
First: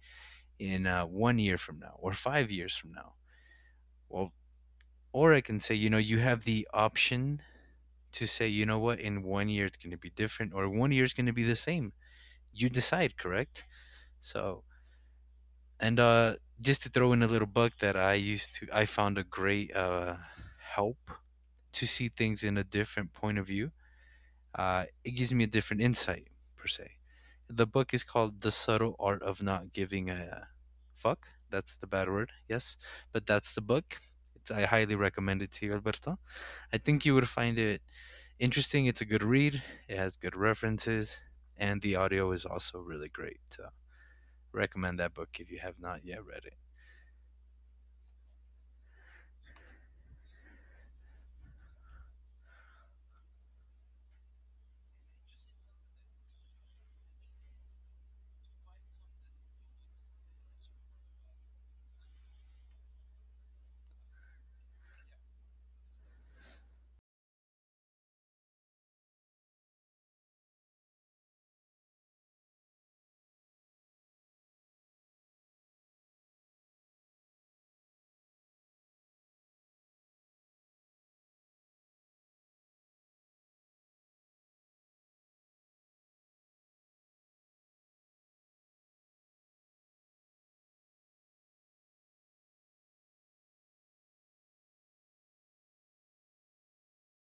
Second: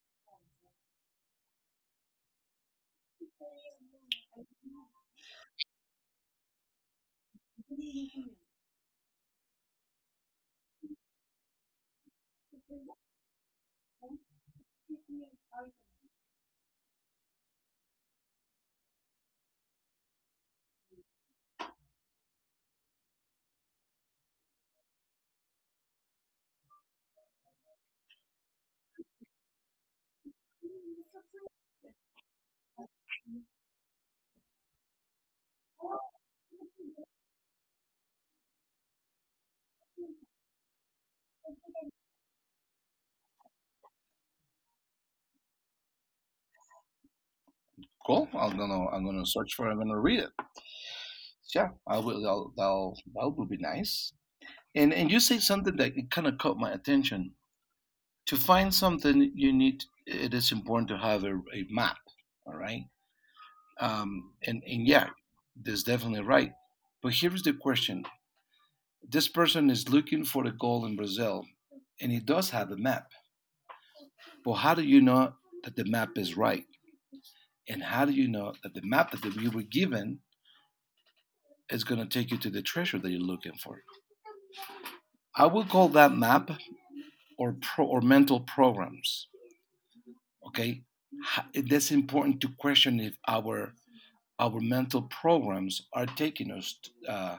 Speaker 2: in one year from now or 5 years from now. Well, or I can say, you know, you have the option to say, you know what, in one year it's going to be different, or one year is going to be the same. You decide, correct? So, and just to throw in a little bug that I used to, I found a great help to see things in a different point of view. It gives me a different insight, per se. The book is called The Subtle Art of Not Giving a Fuck. That's the bad word, yes. But that's the book. It's, I highly recommend it to you, Alberto. I think you would find it interesting. It's a good read, it has good references, and the audio is also really great. So, recommend that book if you have not yet read it.
Speaker 1: Cool. I'm gonna search for. It. I'm gonna read it. So, yeah, I will. That will be nice. And you say something that kind of caught my attention. To find something, you need it is important to have a map. All right. And yeah, that's definitely right. But here's the question: this person is looking for a goal in Brazil, and he does have a map. But how do you know that the map is right? And how do you know that the map that you were given is going to take you to the treasure that you're looking for? I would call that map, or mental programs. Okay. That's important to question if our mental programs are taking us, uh,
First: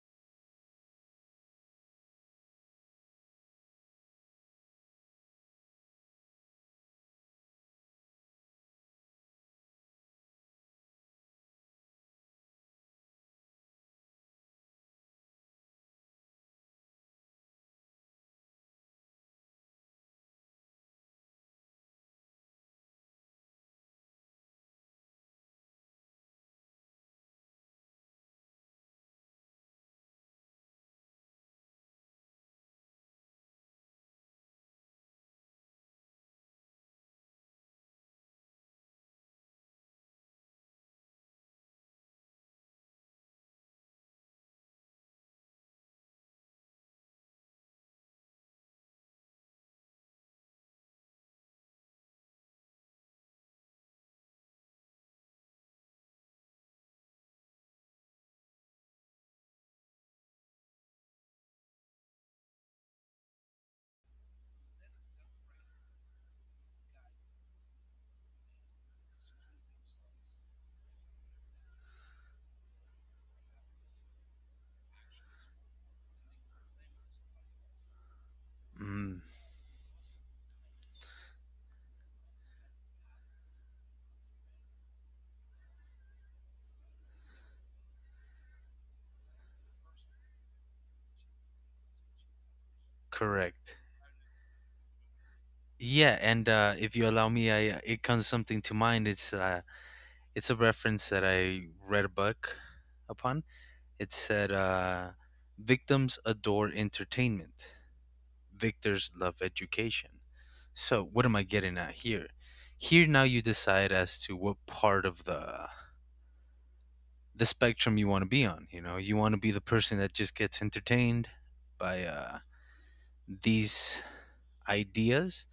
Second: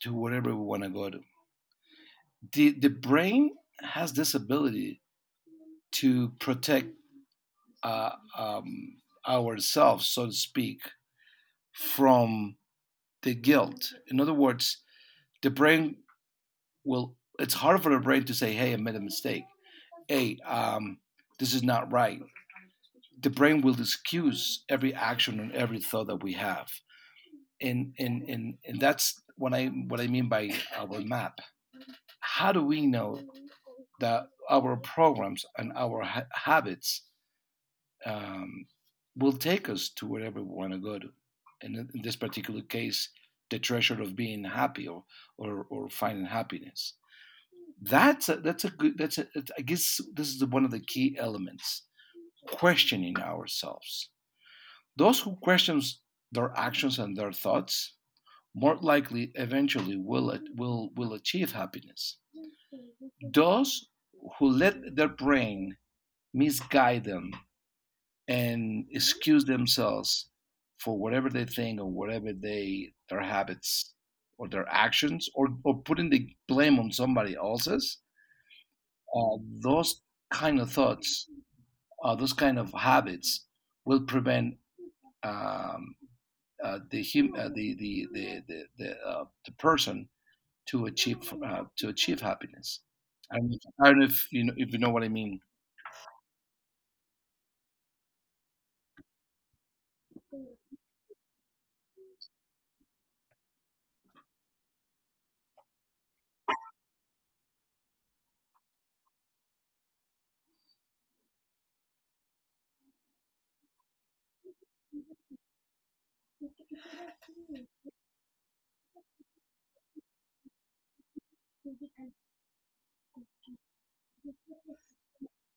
Speaker 1: to wherever we want to go to. The brain has this ability to protect, uh, um, ourselves, so to speak, from the guilt. In other words, the brain will, it's hard for the brain to say, hey, I made a mistake. Hey, this is not right. The brain will excuse every action and every thought that we have. And that's what I mean by our map. How do we know that our programs and our habits, um, will take us to wherever we want to go to? And in this particular case, the treasure of being happy, or finding happiness. That's a good that's a, I guess this is one of the key elements, questioning ourselves. Those who questions their actions and their thoughts more likely eventually will, achieve happiness. Those who let their brain misguide them and excuse themselves for whatever they think, or whatever they, their habits or their actions, or putting the blame on somebody else's,
Speaker 2: Mm,
Speaker 1: uh, those kind of thoughts, those kind of habits will prevent, um, the person to achieve, to achieve happiness. I don't,
Speaker 2: correct.
Speaker 1: I don't know if you know, what I mean.
Speaker 2: Yeah, and if you allow me, I it comes something to mind. It's a reference that I read a book upon. It said, "Victims adore entertainment; victors love education." So, what am I getting at here? Here now, you decide as to what part of the spectrum you want to be on. You know, you want to be the person that just gets entertained by these ideas,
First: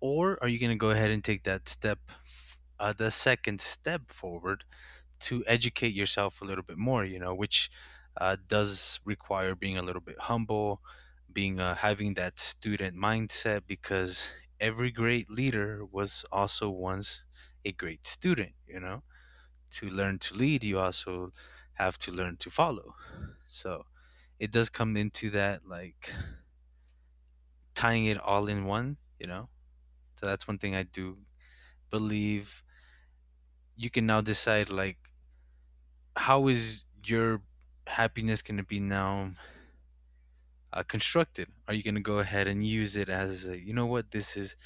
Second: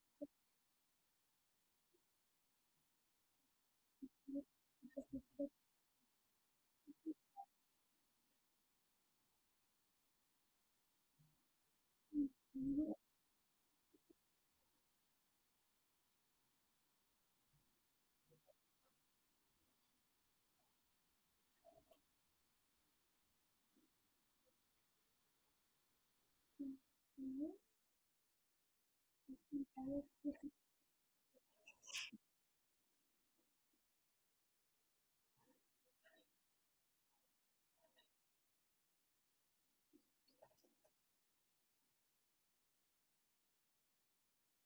Speaker 2: or are you going to go ahead and take that step, the second step forward, to educate yourself a little bit more? You know, which does require being a little bit humble, being having that student mindset, because every great leader was also once a great student. You know, to learn to lead, you also have to learn to follow. So it does come into that, like tying it all in one, you know? So that's one thing I do believe, you can now decide, like, how is your happiness going to be now constructed? Are you going to go ahead and use it as a, you know what, this is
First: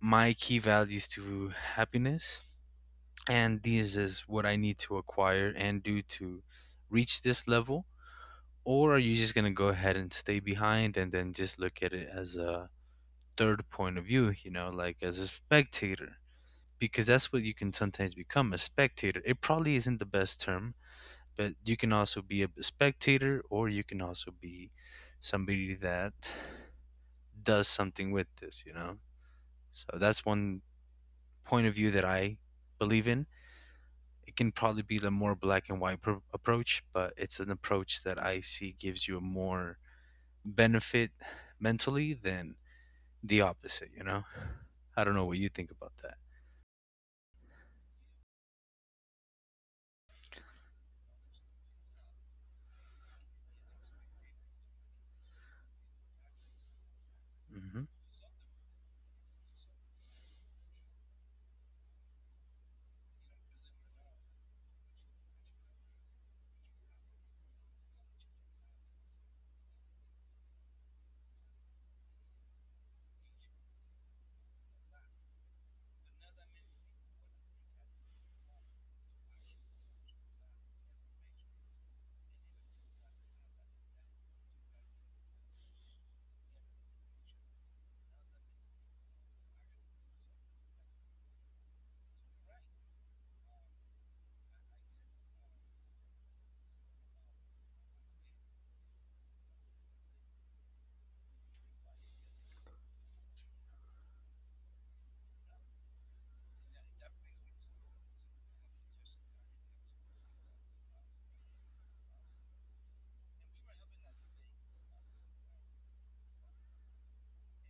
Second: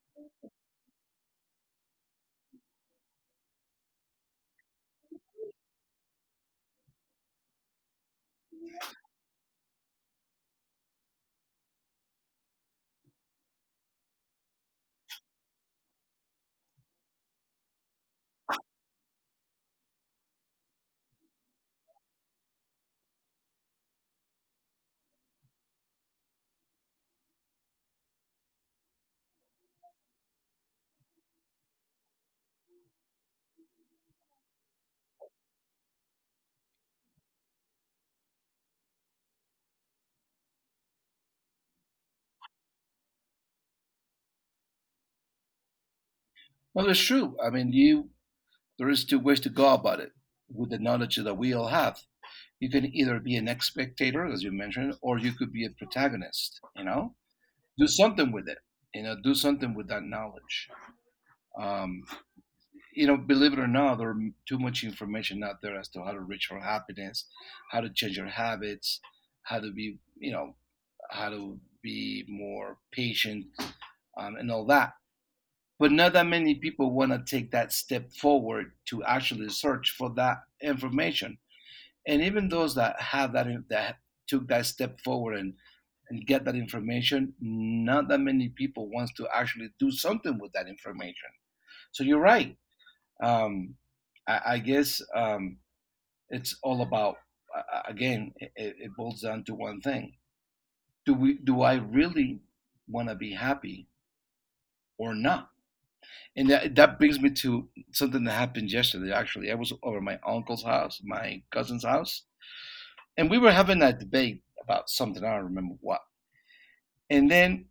Speaker 2: my key values to happiness? And these is what I need to acquire and do to reach this level? Or are you just gonna go ahead and stay behind, and then just look at it as a third point of view, you know, like as a spectator? Because that's what you can sometimes become, a spectator. It probably isn't the best term, but you can also be a spectator, or you can also be somebody that does something with this, you know? So that's one point of view that I believe in. It can probably be the more black and white approach, but it's an approach that I see gives you a more benefit mentally than the opposite, you know? I don't know what you think about that.
Speaker 1: No, that's true. I mean, you there is two ways to go about it with the knowledge that we all have. You can either be an ex spectator, as you mentioned, or you could be a protagonist. You know,
Speaker 2: Hmm.
Speaker 1: do something with it. You know, do something with that knowledge. Um, you know, believe it or not, there are too much information out there as to how to reach for happiness, how to change your habits, how to be, you know, how to be more patient, and all that. But not that many people want to take that step forward to actually search for that information. And even those that have that took that step forward and, get that information, not that many people wants to actually do something with that information. So you're right. Um, I guess, it's all about, again, it boils down to one thing: do I really want to be happy or not? And that brings me to something that happened yesterday. Actually, I was over at my uncle's house, my cousin's house, and we were having a debate about something. I don't remember what. And then,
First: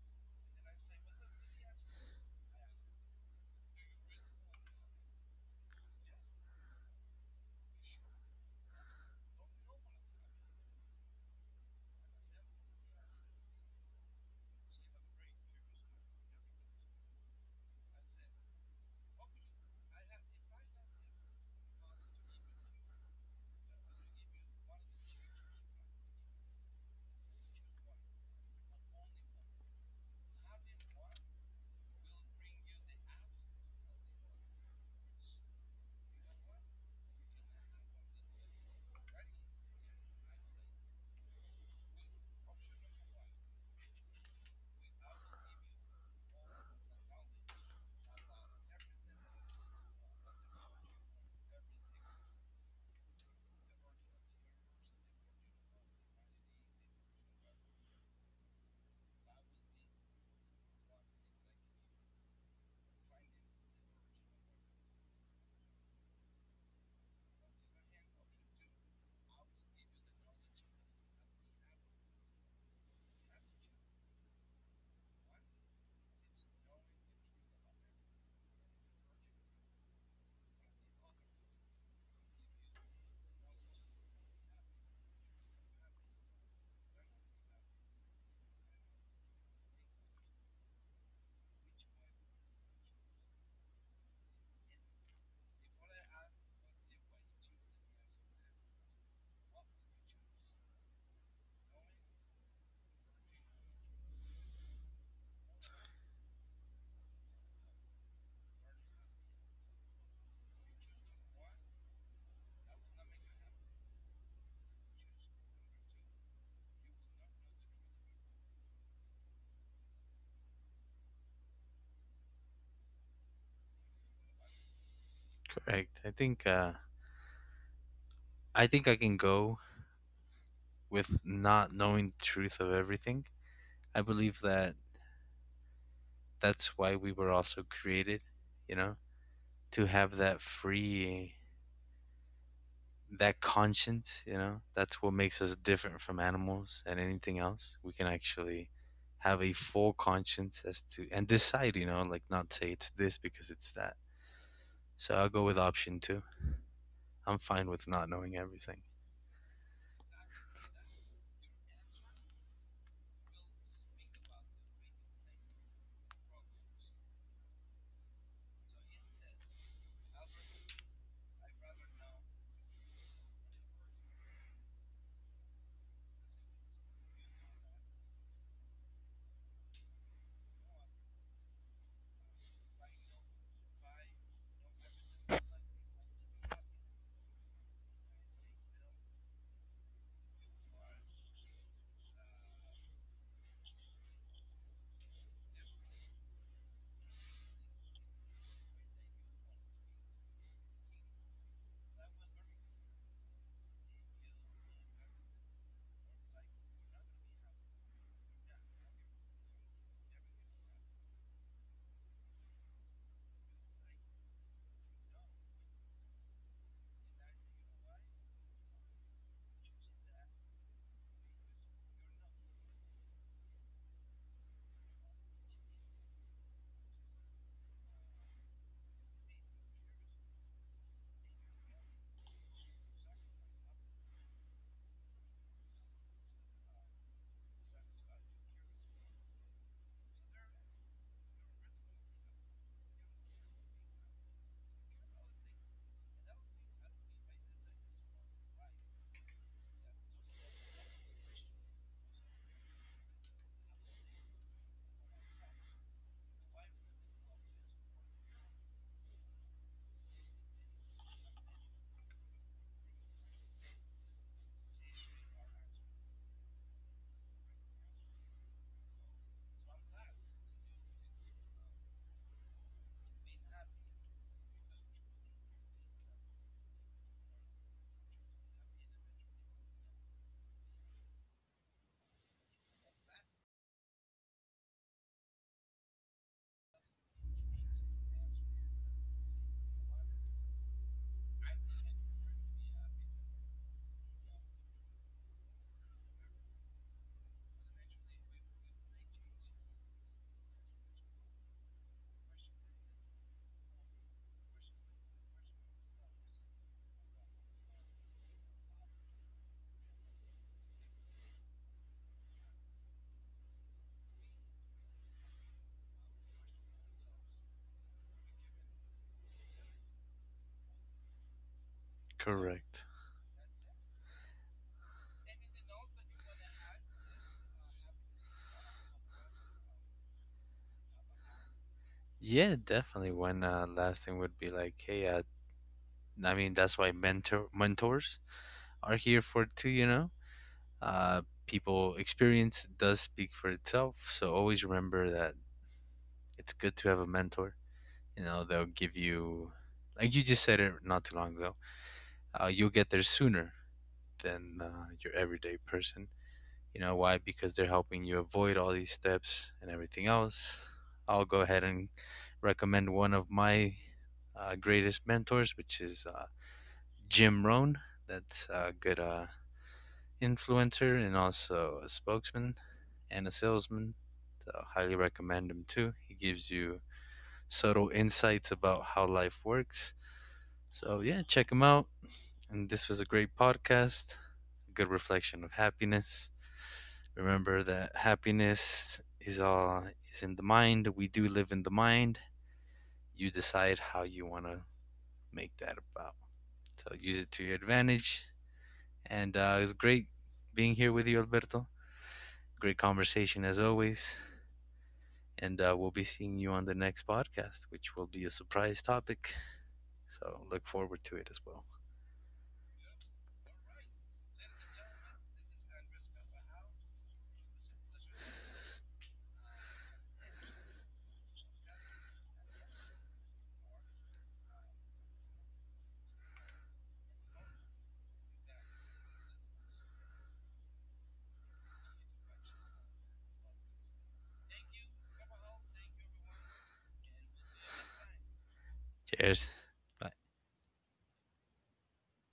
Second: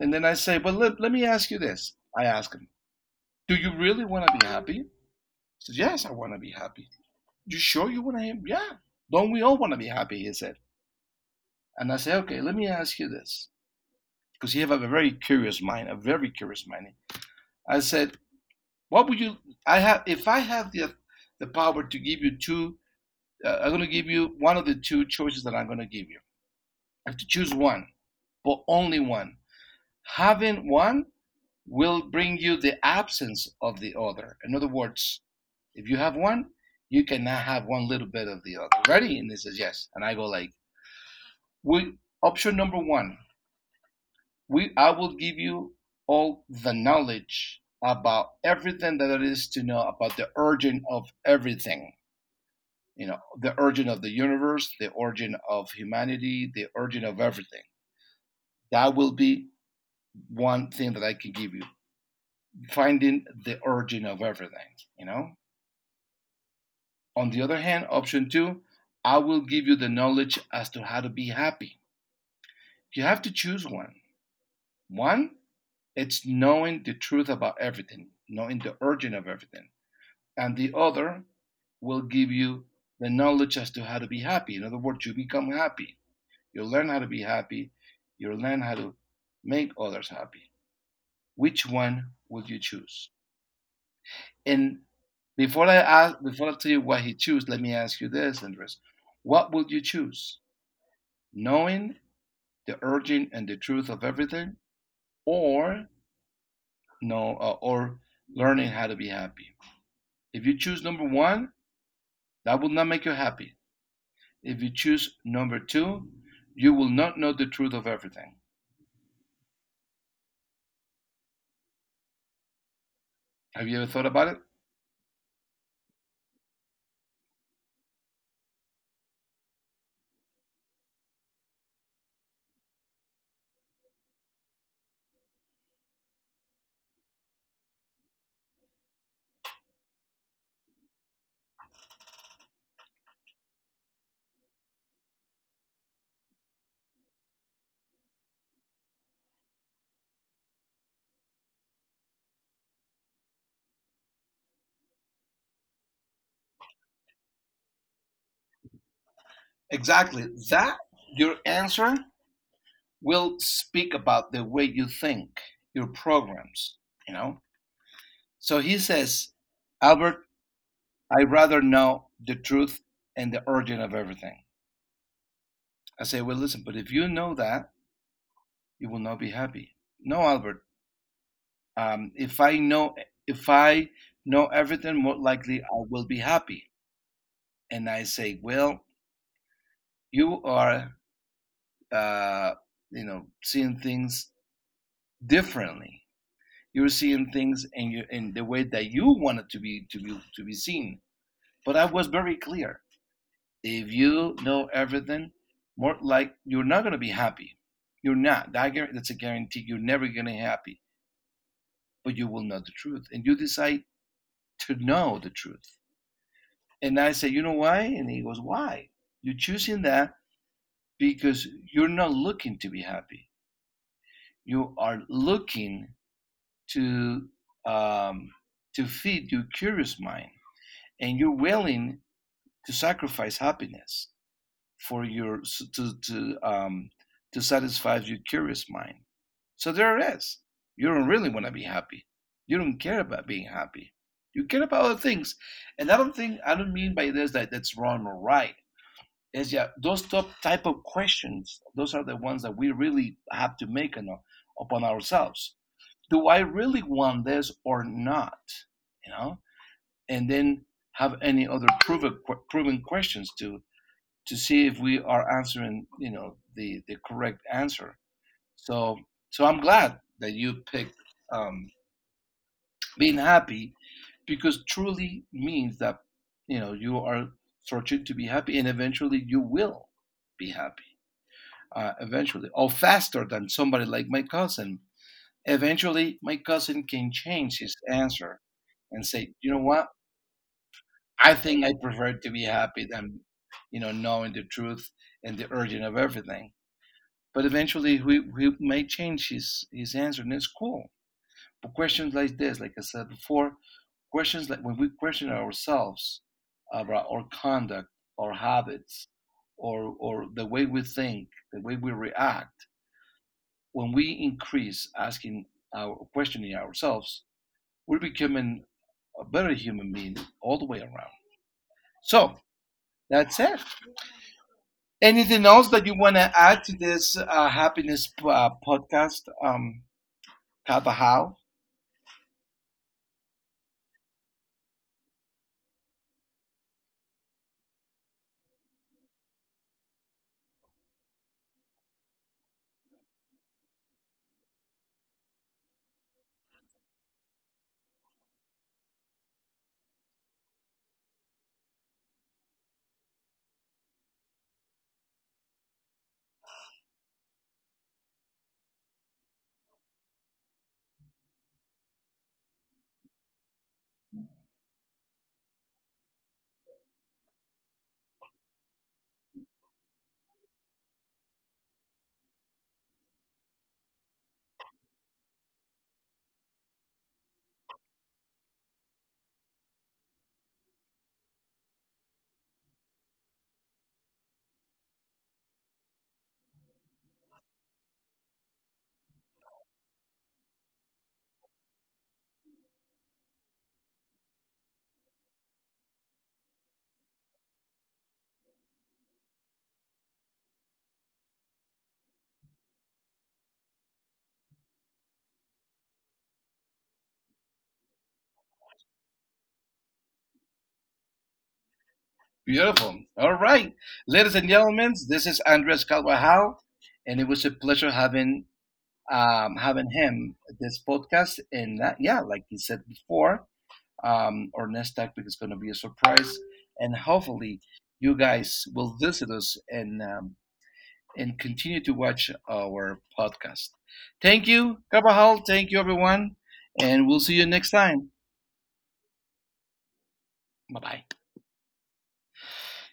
Speaker 1: and then, I say, "Well, let me ask you this." I ask him, "Do you really want to be happy?" He says, "Yes, I want to be happy." You sure you want to be? Yeah. Don't we all want to be happy? He said. And I say, "Okay, let me ask you this," because he have a very curious mind, a very curious mind. I said, "What would you? I have If I have the power to give you two, I'm going to give you one of the two choices that I'm going to give you. I have to choose one, but only one. Having one will bring you the absence of the other. In other words, if you have one, you cannot have one little bit of the other. Ready? And he says yes. And I go like, we, option number one, we I will give you all the knowledge about everything that there is to know about the origin of everything. You know, the origin of the universe, the origin of humanity, the origin of everything. That will be one thing that I can give you, finding the origin of everything, you know on the other hand, option two, I will give you the knowledge as to how to be happy. You have to choose one. One, it's knowing the truth about everything, knowing the origin of everything. And the other will give you the knowledge as to how to be happy. In other words, you become happy. You'll learn how to be happy. You'll learn how to make others happy. Which one would you choose? And before I ask, before I tell you what he chose, let me ask you this, Andres: what would you choose? Knowing the origin and the truth of everything, or no, or learning how to be happy? If you choose number one, that will not make you happy. If you choose number two, you will not know the truth of everything. Have you ever thought about it?
Speaker 2: Correct. I think I think I can go with not knowing the truth of everything. I believe that that's why we were also created, you know, to have that free, that conscience, you know. That's what makes us different from animals and anything else. We can actually have a full conscience as to, and decide, you know, like not say it's this because it's that. So I'll go with option two. I'm fine with not knowing everything.
Speaker 1: Exactly. That your answer will speak about the way you think, your programs, you know? So he says, Albert, I'd rather know the truth and the origin of everything. I say, well, listen, but if you know that, you will not be happy. No, Albert, um, if I know, if I know everything, more likely I will be happy. And I say, well, you are, uh, you know, seeing things differently. You're seeing things in your, in the way that you want it to be seen. But I was very clear. If you know everything, more like you're not going to be happy. You're not. That's a guarantee. You're never going to be happy, but you will know the truth, and you decide to know the truth. And I say, you know why? And he goes, why? You're choosing that because you're not looking to be happy. You are looking to um, to feed your curious mind, and you're willing to sacrifice happiness for your to to um to satisfy your curious mind. So there it is. You don't really want to be happy. You don't care about being happy. You care about other things. And I don't mean by this that that's wrong or right. It's yeah, those top type of questions, those are the ones that we really have to make on, upon ourselves. Do I really want this or not? You know? And then have any other proven questions to see if we are answering, you know, the correct answer. So so I'm glad that you picked um, being happy because truly means that you know you are searching to be happy and eventually you will be happy, eventually, or faster than somebody like my cousin. Eventually my cousin can change his answer and say, you know what, I think I prefer to be happy than, you know, knowing the truth and the urging of everything. But eventually, he may change his answer, and it's cool. But questions like this, like I said before, questions like when we question ourselves about our conduct, our habits, or the way we think, the way we react, when we increase asking our questioning ourselves, we're becoming a better human being all the way around. So
Speaker 2: Correct.
Speaker 1: that's it. Anything else that you want to add to this happiness podcast, Kaba How?
Speaker 2: Yeah, definitely. One last thing would be like, hey, I mean, that's why mentors are here for too. You know, people experience does speak for itself. So always remember that it's good to have a mentor. You know, they'll give you, like you just said it not too long ago. You'll get there sooner than your everyday person. You know why? Because they're helping you avoid all these steps and everything else. I'll go ahead and recommend one of my greatest mentors, which is Jim Rohn. That's a good influencer, and also a spokesman and a salesman. So I highly recommend him too. He gives you subtle insights about how life works. So yeah, check him out. And this was a great podcast, a good reflection of happiness. Remember that happiness is all is in the mind. We do live in the mind. You decide how you want to make that about. So use it to your advantage. And it was great being here with you, Alberto. Great conversation as always. And we'll be seeing you on the next podcast, which will be a surprise topic. So look forward to it as well.
Speaker 1: Beautiful. All right. Ladies and gentlemen, this is Andres Calvajal, and it was a pleasure having having him at this podcast. And that, yeah, like he said before, our next topic is going to be a surprise, and hopefully, you guys will visit us and continue to watch our podcast. Thank you, Calvajal. Thank you, everyone, and we'll see you next time.
Speaker 2: Cheers. Bye.
Speaker 1: Bye bye.